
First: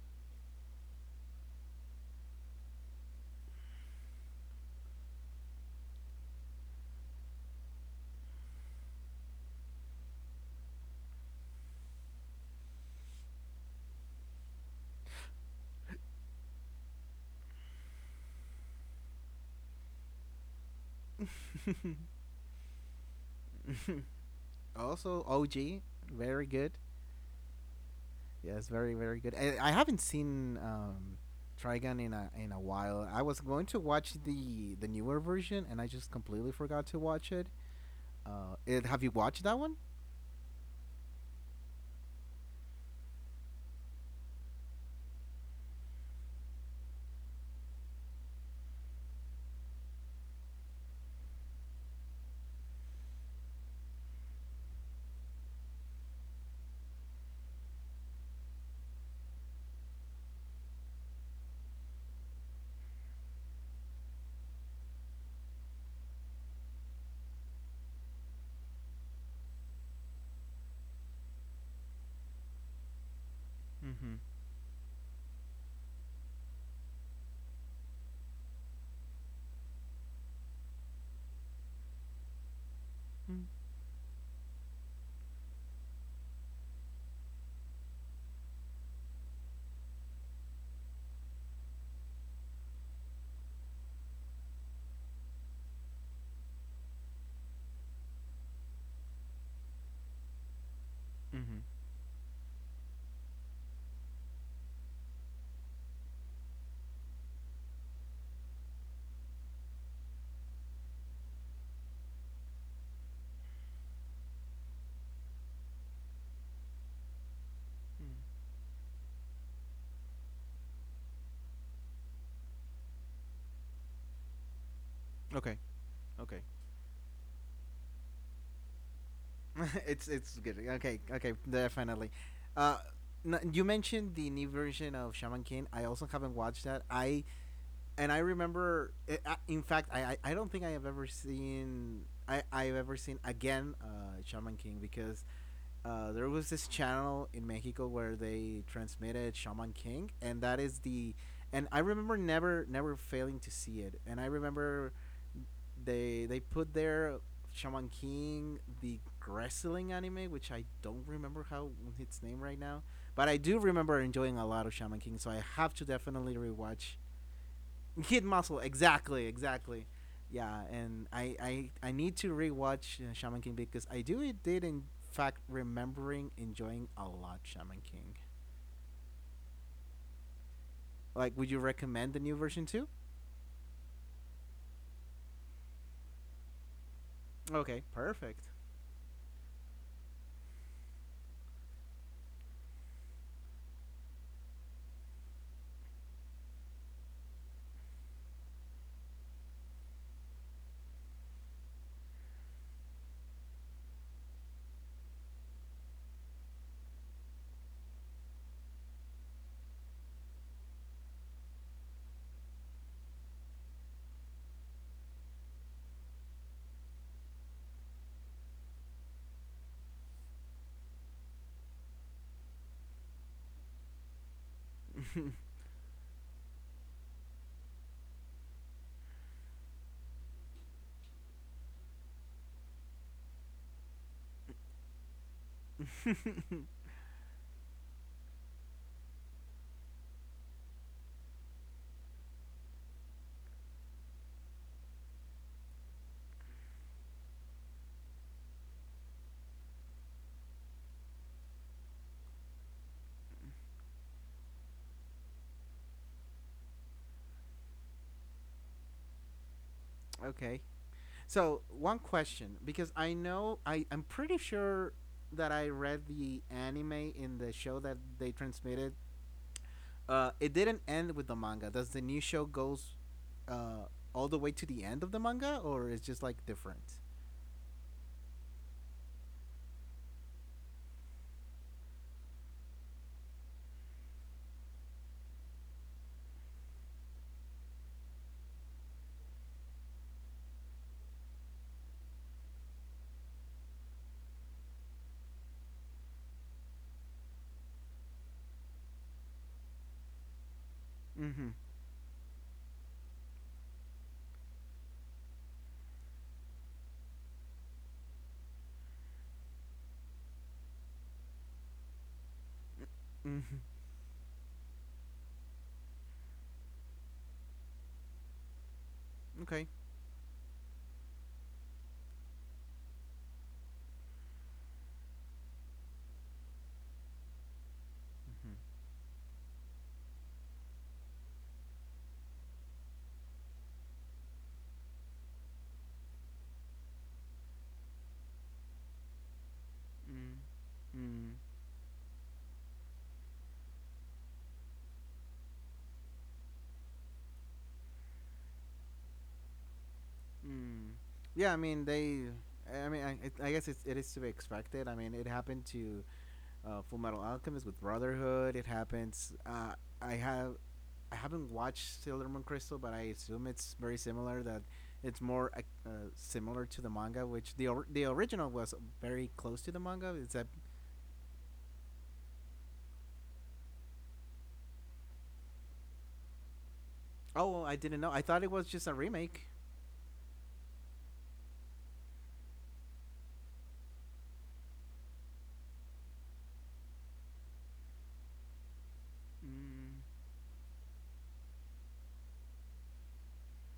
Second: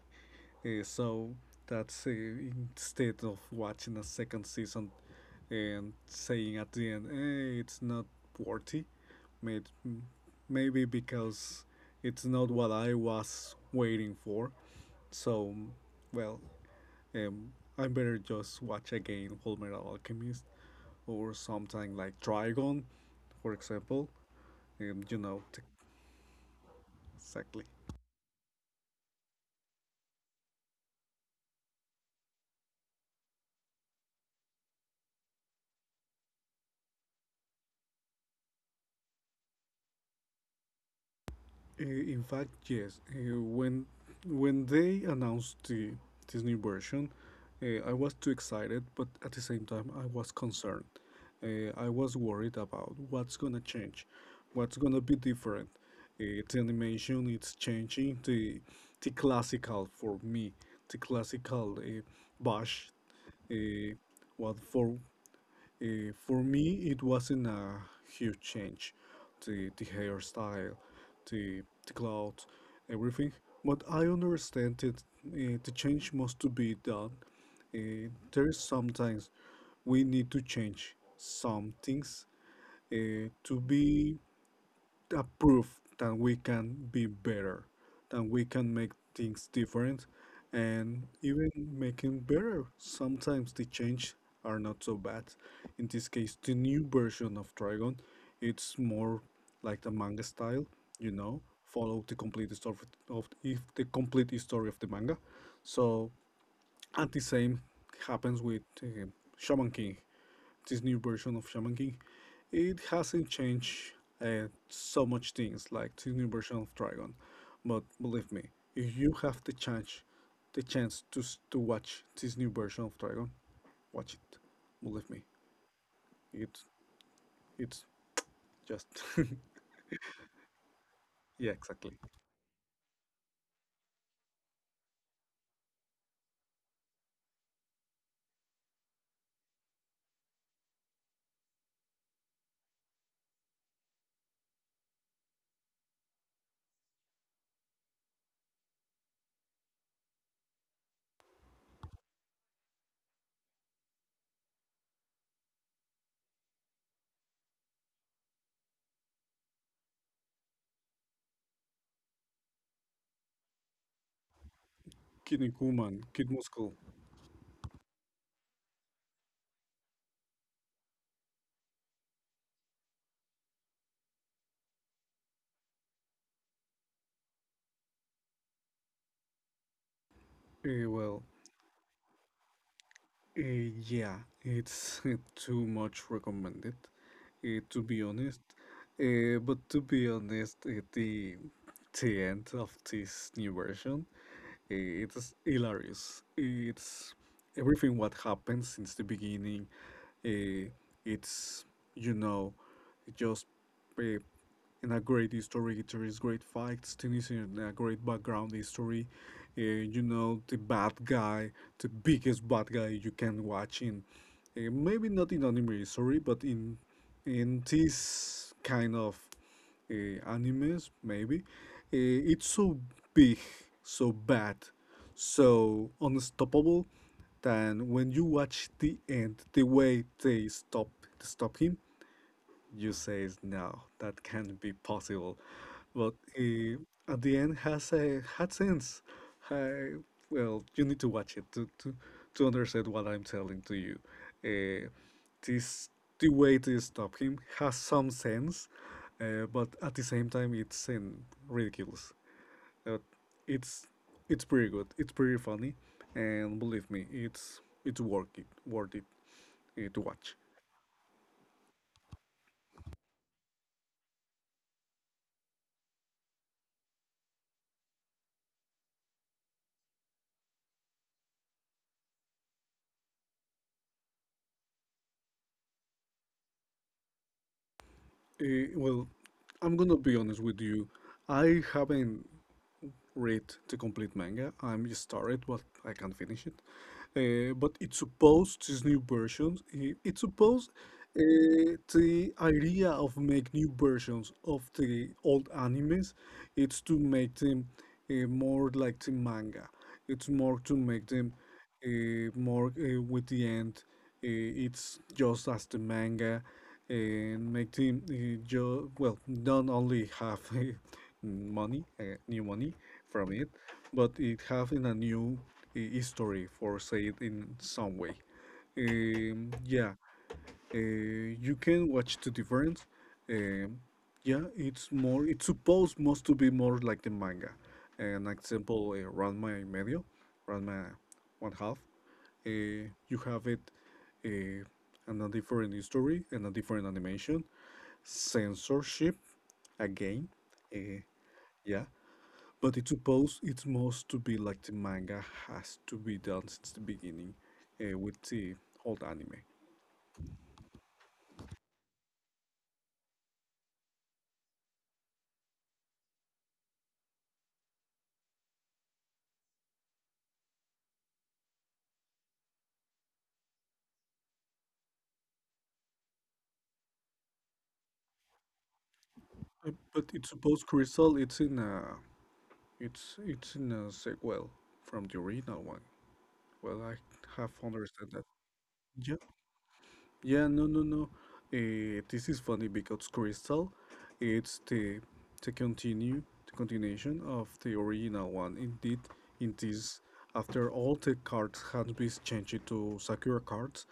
So that's instead of watching a second season and saying at the end, it's not worthy, made, maybe because it's not what I was waiting for. So, well, um, I better just watch again Full Metal Alchemist or something like Dragon, for example. Um, you Also, know, t- OG, very good. exactly. Yes, very very good. I haven't seen Trigun in a while. I was going to watch the newer version, and I just completely forgot to watch it. Have you watched that one? In fact, yes. When they announced this new version, I was too excited, but at the same time, I was concerned. I was worried about what's gonna change, what's gonna be different. The animation it's changing. The classical for me, the classical bash. Uh, what for me, it wasn't a huge change. The hairstyle, the clothes, everything. But I Mm-hmm. understand that the change must to be done. There's sometimes we need to change some things Mm-hmm. to be a proof that we can be better, that we can make things different, and even making better. Sometimes the change are not so bad. In this case, the new version of Dragon, it's more like the manga style, Mm-hmm. follow the complete story of if the complete story of the manga. So and the same happens with Shaman King, this new version of Shaman King. It hasn't changed so much things like this new version of Dragon, but believe me, if you have the chance to watch this new version of Dragon, watch it. Believe me, Okay. Okay. it it's just [LAUGHS] [LAUGHS] It's good. Okay, okay, yeah, exactly. definitely. Uh, you mentioned the new version of Shaman King. I also haven't watched that. I and I remember, in fact, I don't think I've ever seen again Shaman King because there was this channel in Mexico where they transmitted Shaman King, and that is the and I remember never failing to see it, and I remember they put their Shaman King the wrestling anime, which I don't remember how its name right now, but I do remember enjoying a lot of Shaman King, so Kid I have to Kuman, Kid definitely Muscle. rewatch Kid Muscle, exactly, exactly. Yeah, and I need to rewatch Shaman King because I do it did in fact remembering enjoying a lot Shaman King. Eh, well, Like, would you recommend the new version too? Uh, yeah, it's [LAUGHS] too much recommended, to Okay, be honest. perfect. But to be honest, the end of this new version, it's hilarious. It's everything what happened since the beginning. Uh, it's you know, just uh, and a great history. It great facts. Tennessee and a great background history. Uh, you know the bad guy, the biggest bad guy you can watch maybe not in anime history, but in this kind of uh, animes maybe. It's so big, so bad, so unstoppable. Then when you watch the end, the way they stop him, you says no, that can't be possible. But uh, at the end has a had sense. I, well, you need to watch it to understand what I'm telling to you. Uh, this the way to stop him has some sense, but at the same time it's in ridiculous. Uh, it's it's pretty good. It's pretty funny, and believe me, it's worth it. Worth it to [LAUGHS] watch. Okay, so one question because I know I'm pretty sure that I read the anime in the show that they transmitted. It didn't end with the manga. Does the new show goes uh, all the way to the end of the manga, or is just like different? Well, I'm gonna be honest with you. I haven't read the complete manga. I'm started, but I can't finish it. But it's supposed this new versions. It's supposed the idea of make new versions of the old animes. It's to make them more like the manga. It's more to make them Mm-hmm. More with the end. It's just as the manga and make them well, not only have [LAUGHS] money, new money, from it, Mm-hmm. but it have in a new history for say it in some way. Okay. Yeah, you can watch the difference. Um, yeah, it's more. It's supposed most to be more like the manga. An Mm-hmm. example, Ranma and Medio, Ranma One Half. You have it uh, and a different history and a different animation, censorship again. Uh, Mm. yeah, but it suppose it must to be like the manga has to be done since the beginning with the old anime. Mm. Yeah, I mean they. I mean, I guess it is to be expected. I mean, it happened to Full Metal Alchemist with Brotherhood. It happens. I have I haven't watched Sailor Moon Crystal, but I assume it's very similar. That it's more similar to the manga, which the original was very close to the But manga. it It's a suppose Crystal it's in a sequel from the original one. Well, I have Oh, I didn't understand know. that. I thought it was just a Yeah. remake. Yeah, no, no, no. This is funny because Crystal, it's the continuation of the original one. Indeed, in this, Mm. after all the cards had been changed to secure cards,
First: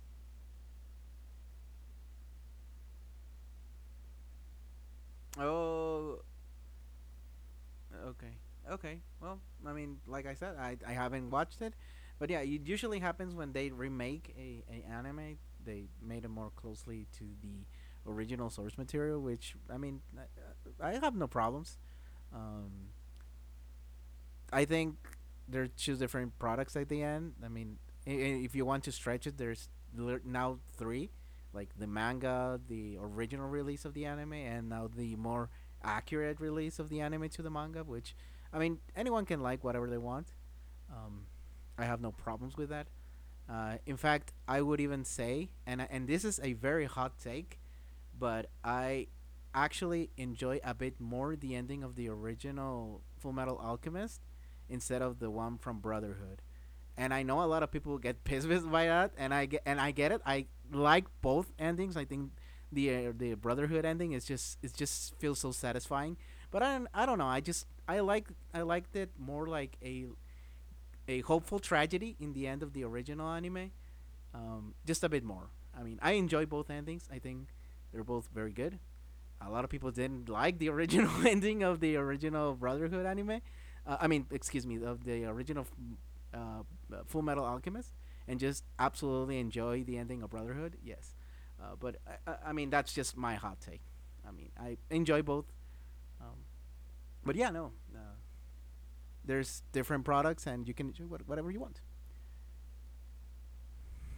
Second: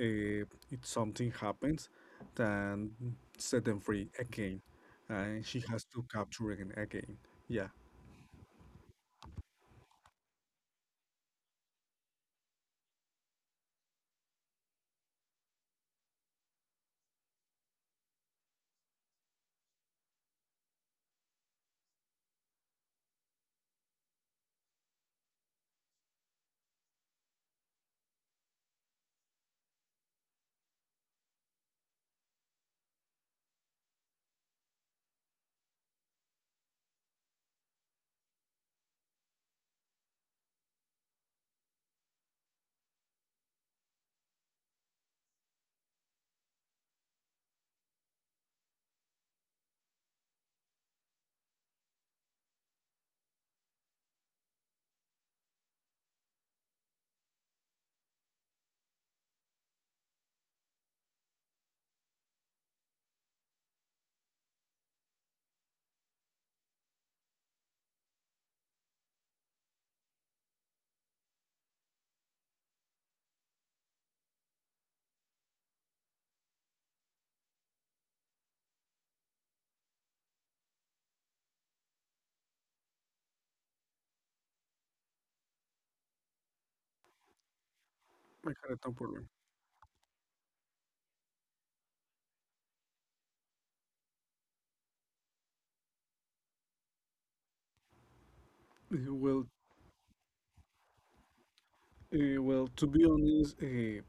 uh, if something happens, then set them free again, and she has to Oh, capture again. Yeah, okay. Okay. Well, I mean, like I said, I haven't watched it, but yeah, it usually happens when they remake a anime. They made it more closely to the original source material, which I mean, I have no problems. Um, I think there are two different products at the end. I mean, if you want to stretch it, there's now three, like the manga, the original release of the anime, and now the more accurate release of the anime to the manga. Which, I mean, anyone can like whatever they want. Um, I have no problems with that. In fact, I would even say, and this is a very hot take, but I actually enjoy a bit more the ending of the original Full Metal Alchemist instead of the one from Brotherhood. And I know a lot of people get [LAUGHS] pissed by that, and I get it. I like both endings. I think the Brotherhood ending is just it just feels so satisfying. But I don't know. I liked it more like a hopeful tragedy in the end of the original anime. Just a bit more. I mean, I enjoy both endings. I think they're both very good. A lot of people didn't like the original [LAUGHS] ending of the original Brotherhood anime. I mean, excuse me, of the original uh, Full Metal Alchemist, and I just had no problem. absolutely enjoy the ending of Brotherhood. Yes, but I mean that's just my hot take. I mean, I enjoy both. Um, but yeah, no, Uh, Well, there's different products, and you can enjoy whatever you want. well, to be honest,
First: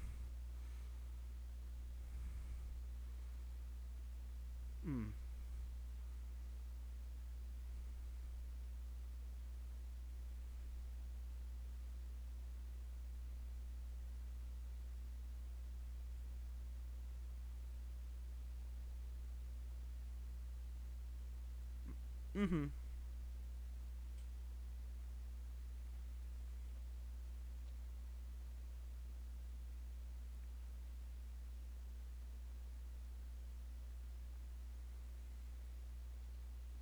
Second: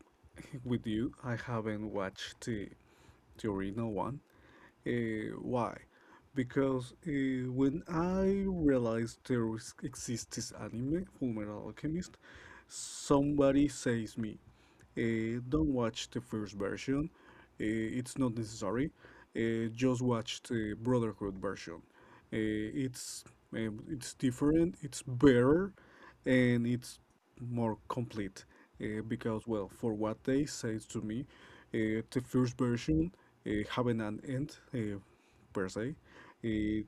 with you, I haven't watched the original one. Mm. Why? Because when I realized exists this anime, Fullmetal Alchemist, somebody says me, don't watch the first version. It's not necessary. Just watch the Brotherhood version. Mm-hmm. Uh, it's it's different. It's better, and it's more complete. Because well, for what they say to me, the first version having an end per se. It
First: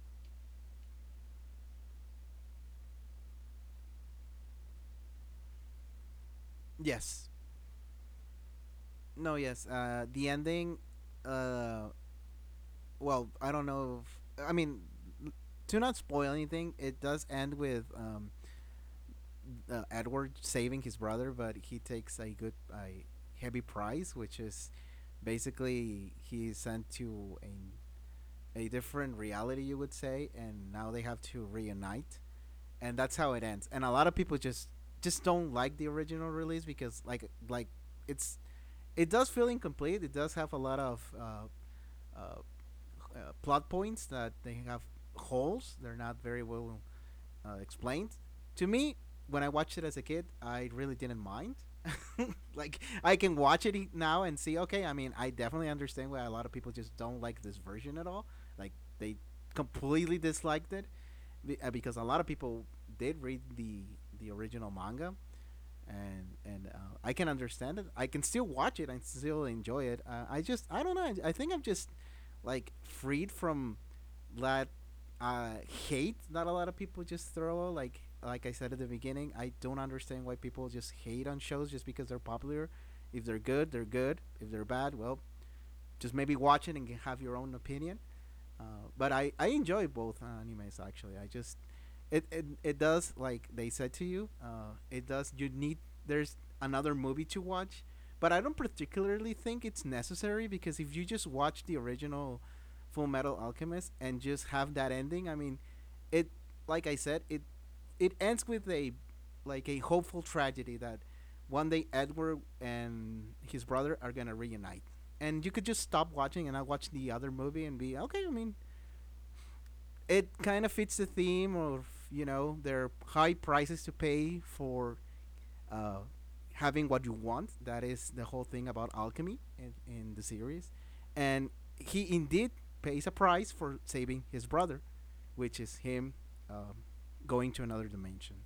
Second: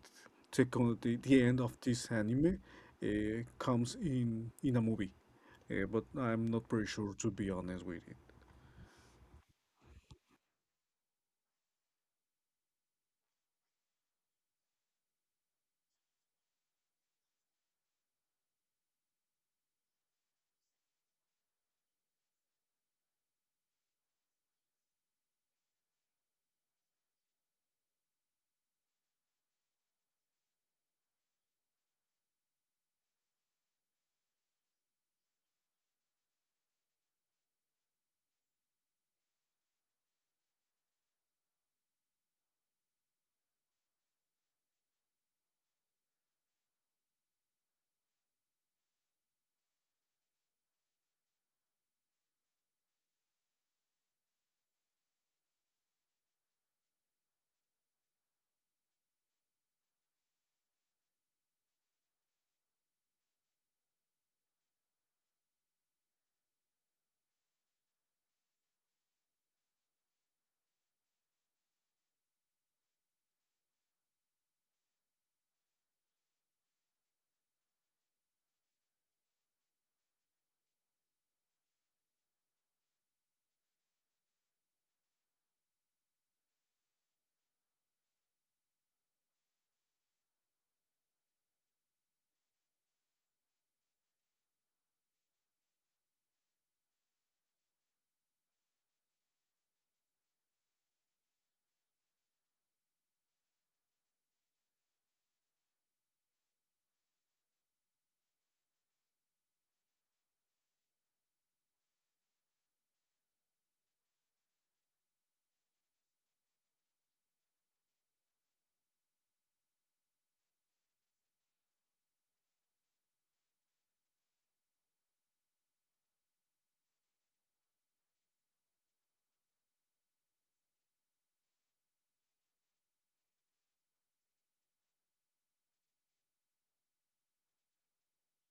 the, con- the end of this anime comes in a movie, but I'm not pretty sure Yes. to be honest with you. No, yes. The ending, uh, well, I don't know if, I mean, to not spoil anything, it does end with Edward saving his brother, but he takes a heavy prize, which is basically he's sent to a different reality, you would say, and now they have to reunite, and that's how it ends. And a lot of people just don't like the original release because it's it does feel incomplete. It does have a lot of plot points that they have holes. They're not very well explained. To me, when I watched it as a kid, I really didn't mind. [LAUGHS] Like I can watch it now and see. Okay, I mean, I definitely understand why a lot of people just don't like this version at all. Like they completely disliked it, because a lot of people did read the original manga, and I can understand it. I can still watch it. I still enjoy it. I don't know. I think I'm just like freed from that uh, hate that a lot of people just throw. Like I said at the beginning, I don't understand why people just hate on shows just because they're popular. If they're good, they're good. If they're bad, well, just maybe watch it and have your own opinion. But I enjoy both animes actually. I just It does like they said to you. It does you need there's another movie to watch, but I don't particularly think it's necessary because if you just watch the original Full Metal Alchemist and just have that ending, I mean, it like I said, it ends with a like a hopeful tragedy that one day Edward and his brother are gonna reunite. And you could just stop watching and I watch the other movie and be okay. I mean, it kind of fits the theme of their high prices to pay for uh, having what you want. That is the whole thing about alchemy in the series. And he indeed pays a price for saving his brother, which is him um, going to another dimension.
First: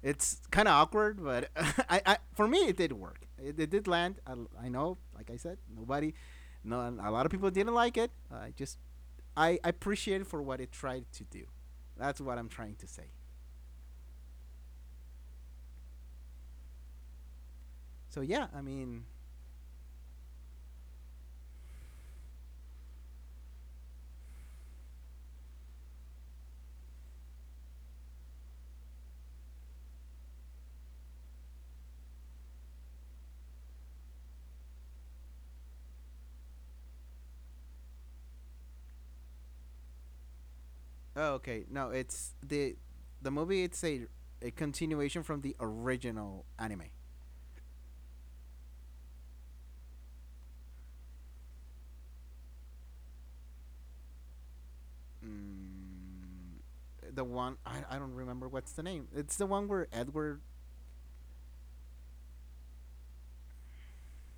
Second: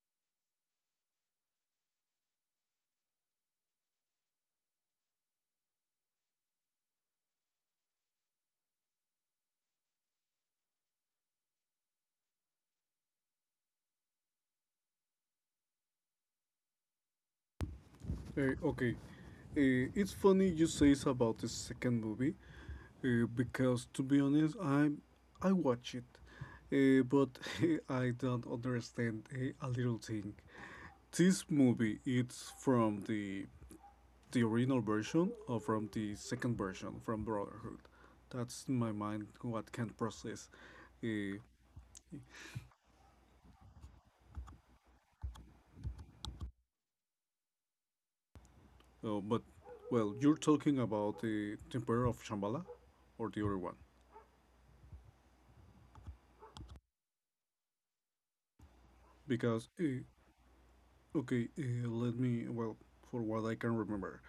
It's kind of awkward, but [LAUGHS] for me, it did work. It did land. I know, like I said, nobody, no, a lot of people didn't like it. I I appreciate it for what it tried to do. That's what I'm trying to say. So yeah, I Okay, mean, it's funny you say it's about the second movie because to be honest, I watch it, but [LAUGHS] I don't understand a little thing. This movie it's from the original version or from the second version from Brotherhood. That's in my mind what can process. oh, Uh, okay. No, it's the movie. It's a continuation from the original anime. oh, but well, you're talking about the Emperor of Shambhala or the other one, Mm, the one I don't remember what's the name. It's the one because where Edward. okay, let me, well, for what I can remember.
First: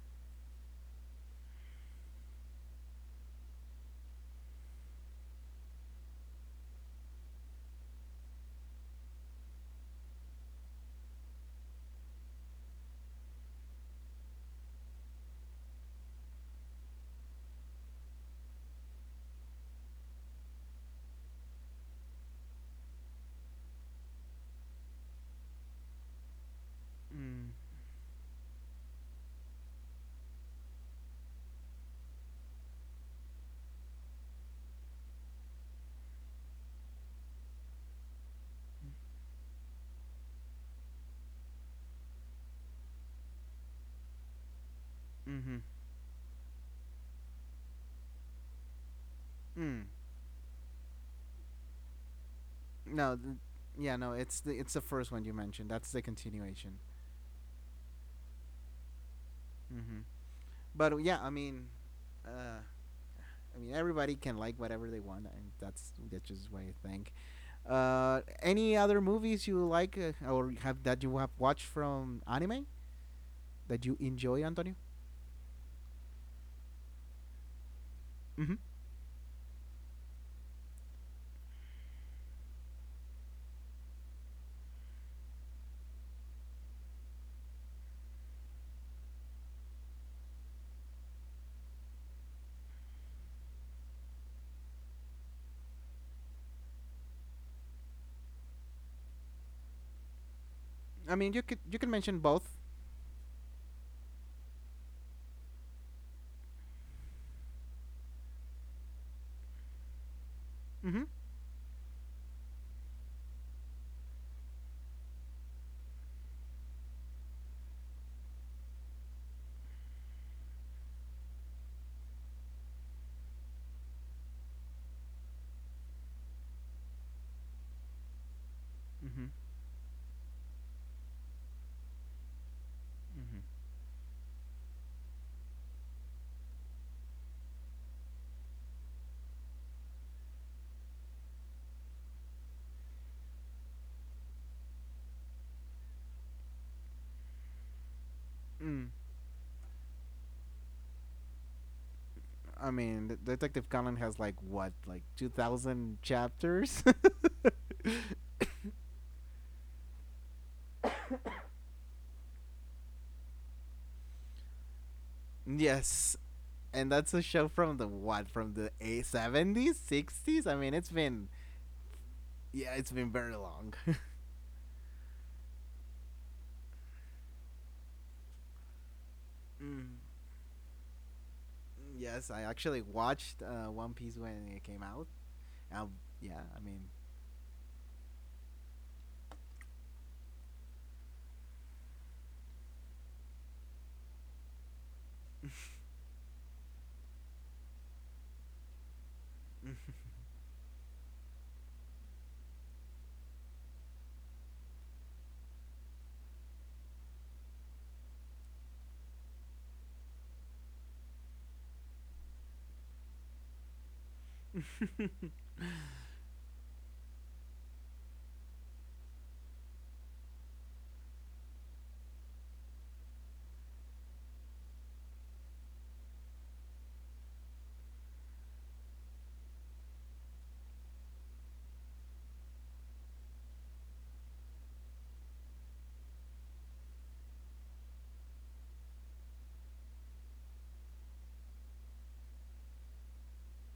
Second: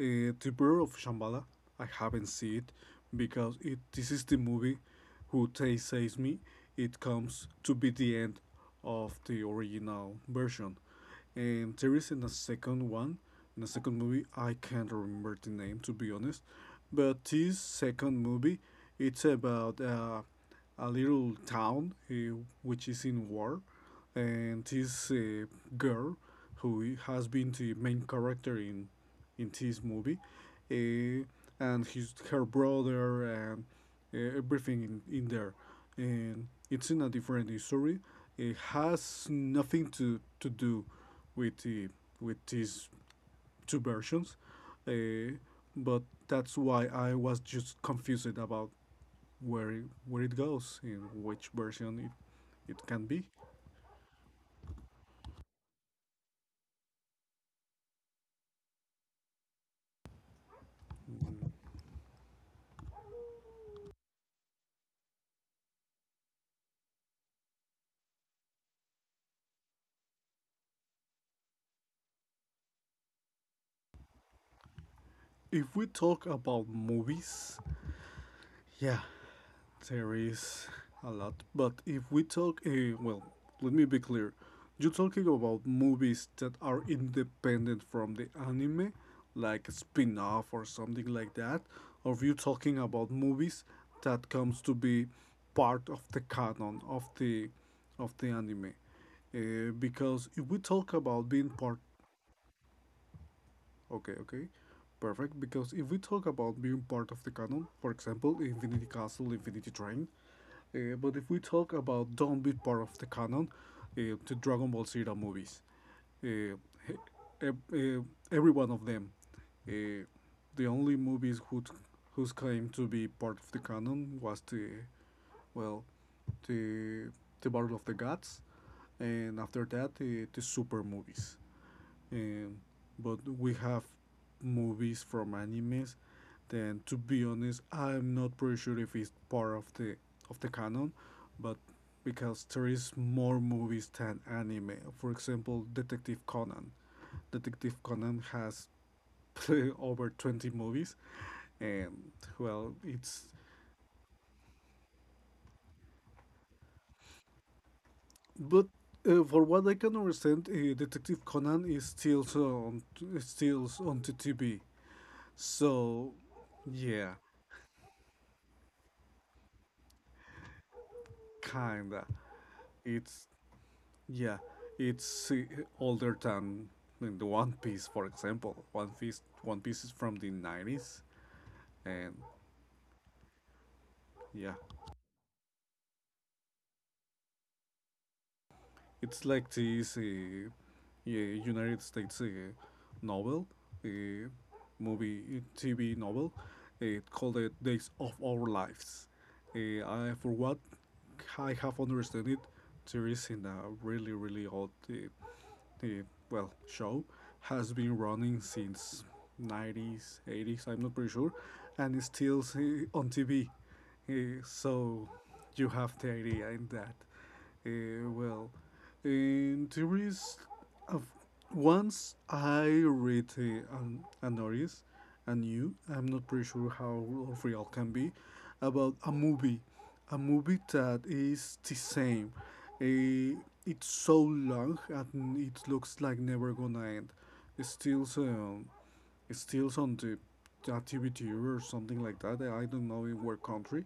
The Prayer of Shambhala, I haven't seen it, because it this is the movie who Tay saves me. It comes to be the end of the original version, and there is in a second one. In a second movie, I can't remember the name, to be honest, but this second movie, it's about a little town which is in war, and this girl who has Mm, been the main character in this movie, uh, and his her brother, and everything in there. And it's in a different history. It has nothing to do with the with these two versions, uh, mm-hmm. but that's why I was just confused about Mm. where it goes, in which version it, it can No, be. Yeah, no. It's the first one you mentioned. That's the continuation. Mm-hmm. But yeah, I mean, uh, everybody can like whatever they want, and that's just what I think. Any other movies you like or have that you have watched from anime that you enjoy, Antonio? If we talk about movies, Mm-hmm. yeah, there is a lot. But if we talk, well, let me be clear. You're talking about movies that are independent from the anime, like a spin-off or something like that, or you talking about movies that comes to be part of the canon of the anime. Because if we talk I about mean, being part, you can mention both. okay, okay, perfect. Because if we talk about being part of the canon, for example, Infinity Castle, Infinity Train, Mm-hmm. but if we talk about downbeat part of the canon, the Dragon Ball Z movies, uh, he- e, uh, every one of them, uh, the only movies whose claim to be part of the canon was the well the the Battle of the Gods, Mm-hmm. and after that the super movies. um, but Mm-hmm. we have movies from animes. Then to be honest, I'm not pretty sure if it's part of the canon, but because there is more movies than anime. For example, Detective Conan. Detective Conan has Mm. [LAUGHS] over 20 movies, and well, I mean, the it's Detective Conan has like what, like 2,000 chapters. but for what I can understand, Detective Conan is still so on, is still on the TV. [LAUGHS] So, Yes, and yeah. that's a show from the what, from the a 70s, 60s. I mean, it's been. Kinda. Yeah, it's been It's very long. [LAUGHS] yeah. It's older than the One Piece, for example. One Piece. One Piece is Mm, from the 90s, and yes, I actually watched One Piece yeah, when it came out. Um, yeah, I mean, it's like this yeah, United States novel, uh, movie, TV novel. It called it Days of Our Lives. For what I have understood it, there is in a really really old the well show has been running since 90s 80s, I'm not pretty sure, and it's still on TV. So [LAUGHS] you have the idea in that. Well, in theories of, once I read a notice, and you I'm not pretty sure how real can be, about a movie, a movie that is the same. Eh, it's so long and it looks like never gonna end. It's still um, it's still on the TVT or something like that. I don't know in what country,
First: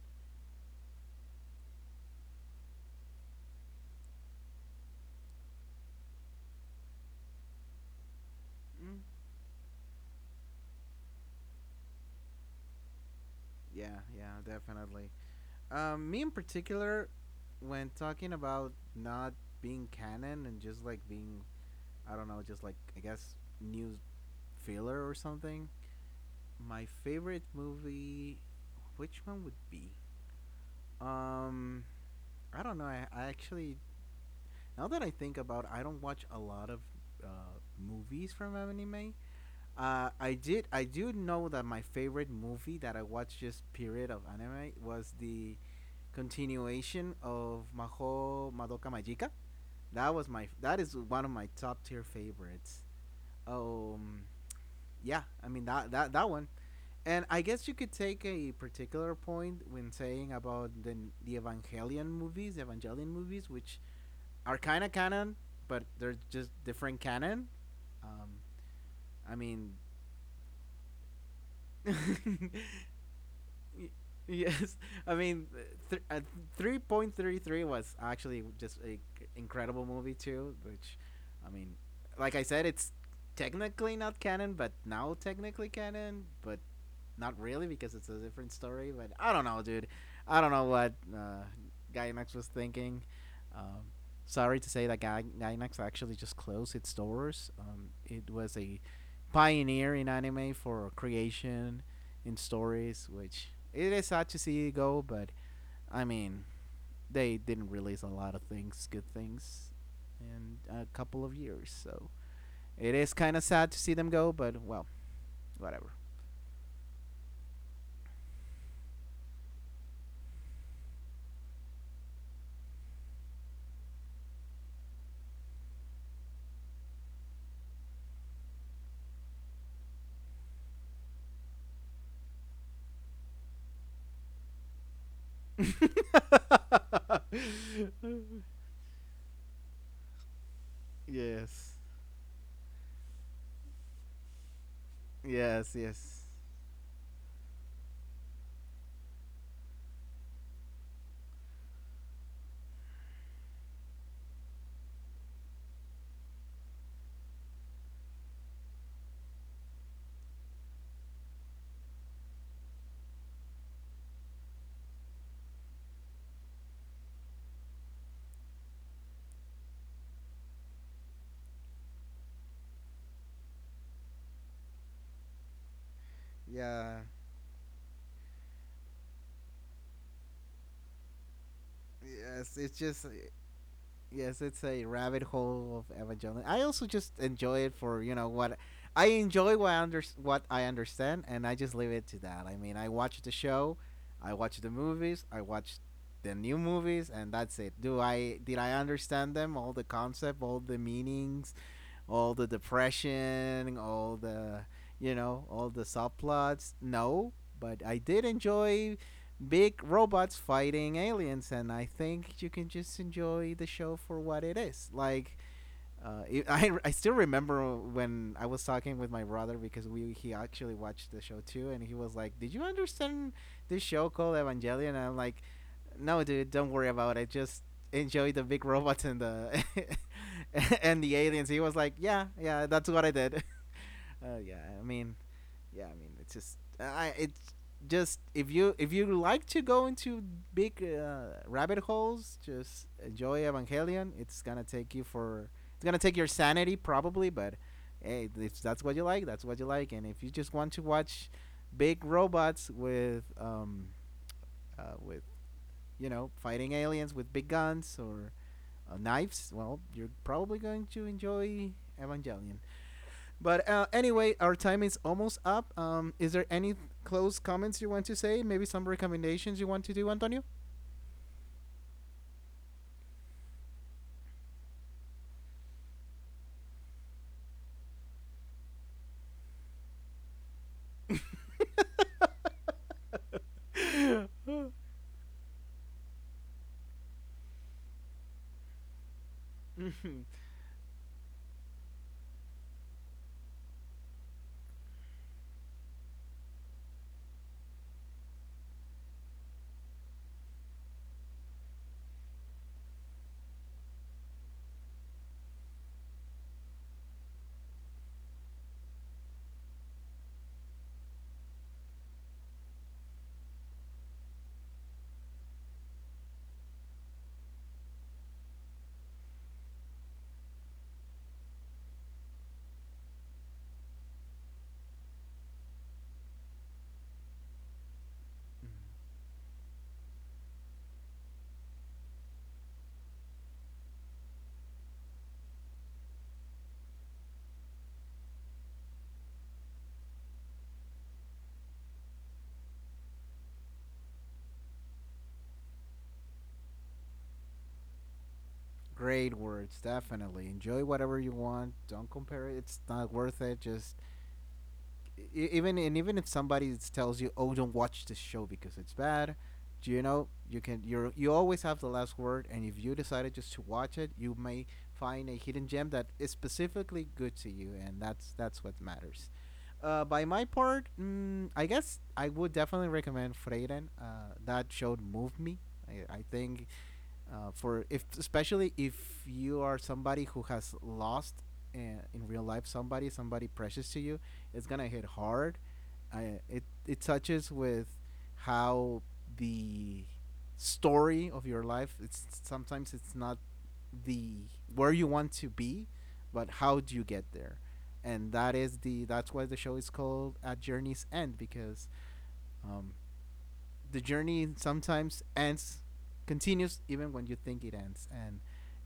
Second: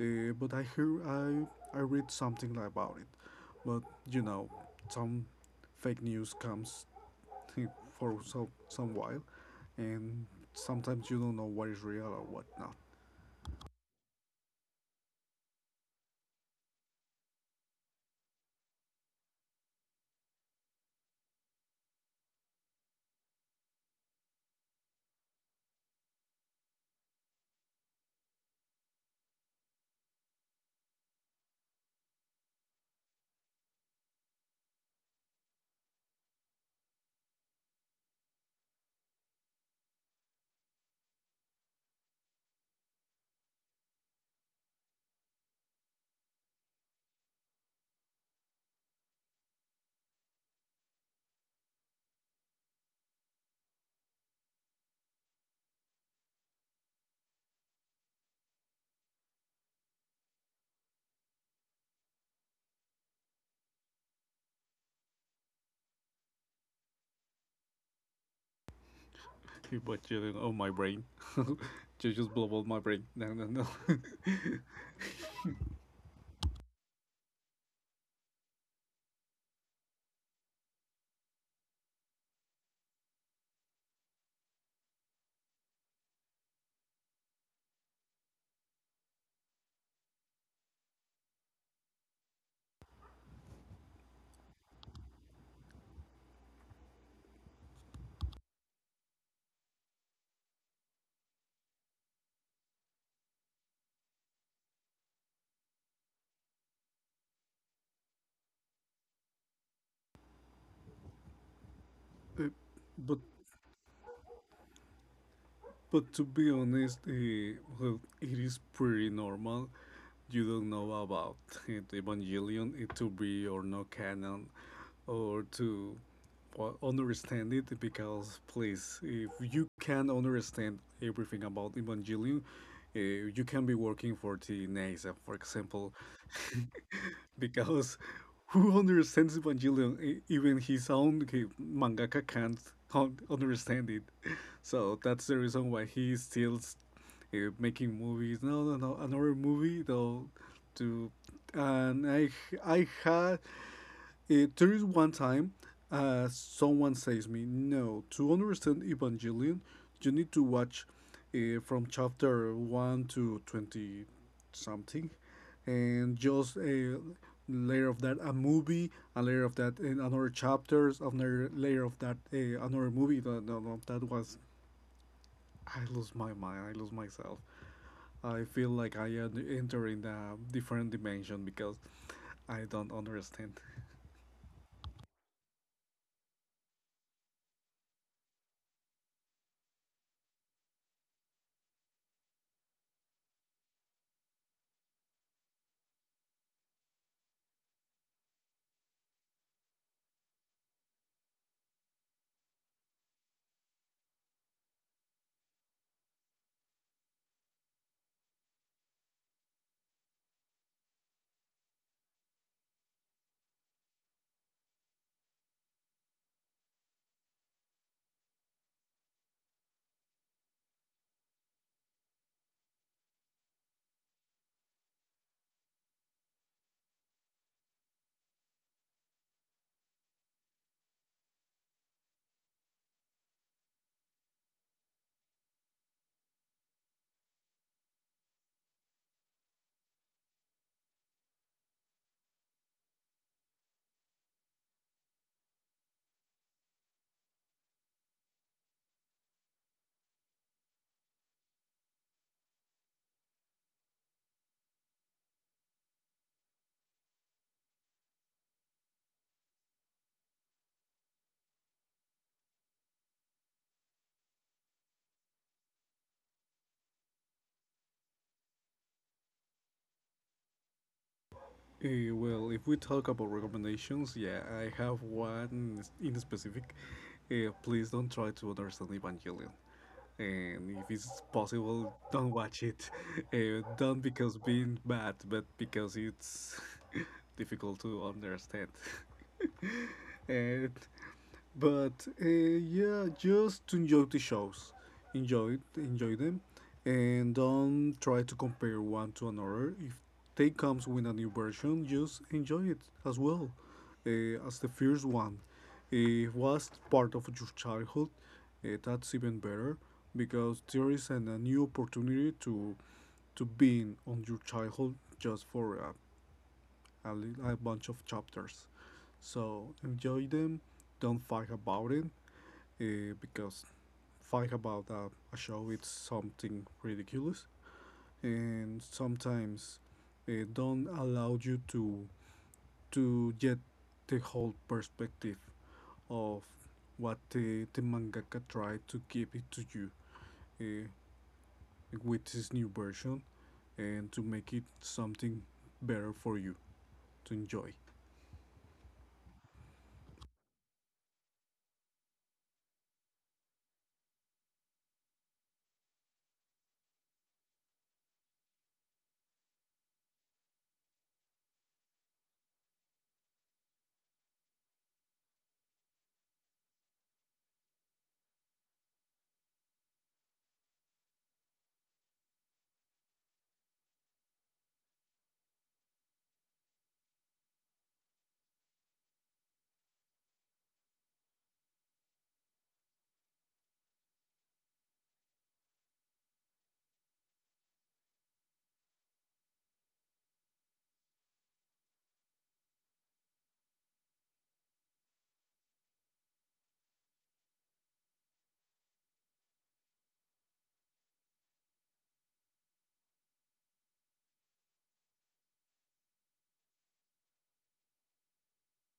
but I hear I read something about it. But you know, some fake news comes [LAUGHS] for so some while, and sometimes you don't know what is real or what not. yeah, yeah, definitely. Me in particular, when talking about not being canon and just like being, I don't know, just like I guess news filler or something. My favorite movie, which one would be? Um, I don't know. I actually Now that I think about it, I don't watch a lot of movies from anime. I did. I do know that my favorite movie that I watched just period of anime was the continuation of Maho Madoka Magica. That was my. That is one of my top tier favorites. Um, yeah. I mean that one. And I guess you could take a particular point when saying about the Evangelion movies, which are kind of canon, but they're just different canon. Um, I mean, But you, oh my brain, [LAUGHS] you [LAUGHS] just blow y- all my brain. No, no, no. [LAUGHS] yes, I mean, th- uh, 3.33 was actually just a incredible movie too, which, I mean, like I said, it's technically not canon, but now technically canon, but not really because it's a different story. But I don't know, dude. I don't know what Gainax was thinking. Um, Sorry to say that Gainax actually just closed its doors. It was a pioneer in anime for creation in stories, which it is sad to see go. But I mean, they didn't release a lot of things, good things, in a couple of years. So Uh, it is but kind of sad to see them go. But well, whatever. but to be honest, well, it is pretty normal. You don't know about it, Evangelion, it to be or no canon, or to well, understand it. Because please, if you can understand everything about Evangelion, you can be working for the NASA, for example. [LAUGHS] Because [LAUGHS] who understands Evangelion? Even his own Yes. mangaka can't understand it. So that's the reason Yes, why he is yes. still making movies. No, no, no, another movie though. To and I had it, there is one time someone says me, no, to understand Evangelion, you need to watch from chapter 1 to 20 something, and just a layer of that, a movie, a layer of that, and another chapters, another layer of that, another movie. No, no, no, that was, I lose my mind, I lose Yeah. myself. I feel like I am entering a different dimension because Yes, I it's don't just understand. yes, it's a rabbit hole of Evangelion. I also just enjoy it for, you know, what I enjoy, what I understand, and I just leave it to that. I mean, I watch the show, I watch the movies, I watch the new movies, and that's it. Do I Did I understand them, all the concept, all the meanings, all the depression, all the subplots. No, but I did enjoy big robots fighting aliens, and I think you can just enjoy the show for what it is. Like [LAUGHS] I still remember when I was talking with my brother because we he actually watched the show too, and he was like, "Did you understand this show called Evangelion?" And I'm like, "No, dude, don't worry about it. Just enjoy the big [LAUGHS] robots and the [LAUGHS] and the aliens." He was like, "Yeah, yeah, that's what I did." [LAUGHS] Yeah, I mean, it's just I it's just if you like to go into big rabbit holes, just enjoy Evangelion. It's gonna take your sanity probably, but hey, if that's what you like, that's what you like. And if you just want to watch big robots with uh, with fighting aliens with big guns or knives, well, you're probably going to enjoy Evangelion. But anyway, our time is almost up. Is there any close comments you want to say? Maybe some recommendations you want to do, Antonio? Well, if we talk about recommendations, yeah, I have one in specific. Please don't try to understand Evangelion. And if it's possible, don't watch it. [LAUGHS] Don't because being [LAUGHS] bad, but because it's [LAUGHS] difficult to understand. [LAUGHS] and but Yeah, just to enjoy the shows, enjoy them, and don't try to compare one to another. If they comes with a new version, just enjoy it as well as the first one. It was part of your childhood. That's even better, because there is a new opportunity to being on your childhood just for a a bunch of chapters. So enjoy them. Don't fight about it, because fight about a show it's something ridiculous, and sometimes it don't allow you to get the whole perspective of what the mangaka tried to give it to you uh, with this new version, and to make it something better for you to enjoy. Great words, definitely. Enjoy whatever you want. Don't compare it. It's not worth it. Just even if somebody tells you, "Oh, don't watch this show because it's bad," do you know you can, you're, you always have the last word. And if you decided just to watch it, you may find a hidden gem that is specifically good to you, and that's what matters. By my part, I guess I would definitely recommend Freyden. That show moved me. I think for if especially if you are somebody who has lost uh, in real life somebody precious to you. It's gonna hit hard. I, it touches with how the story of your life, it's sometimes it's not the where you want to be, but how do you get there. And that's why the show is called at journey's end, because um, the journey sometimes ends continues even when you think it ends. And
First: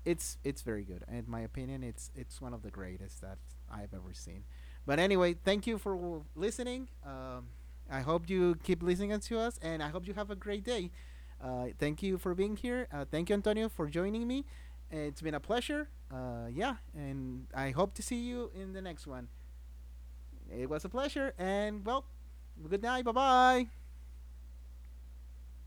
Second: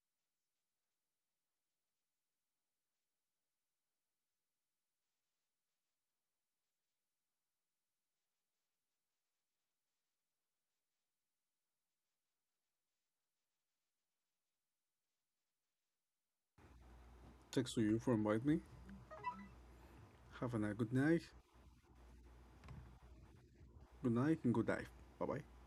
it's very good, and in my opinion, it's one of the greatest that I've ever seen. But anyway, thank you for listening. I hope you keep listening to us, and I hope you have a great day. Thank you for being here. Thank you, Antonio, for joining me. It's been a pleasure. Yeah, and I Thanks to hope you to for see inviting you me. in the next one. Have a It nice was a good night, pleasure and well, good night, bye bye. good night, and good night. Bye bye.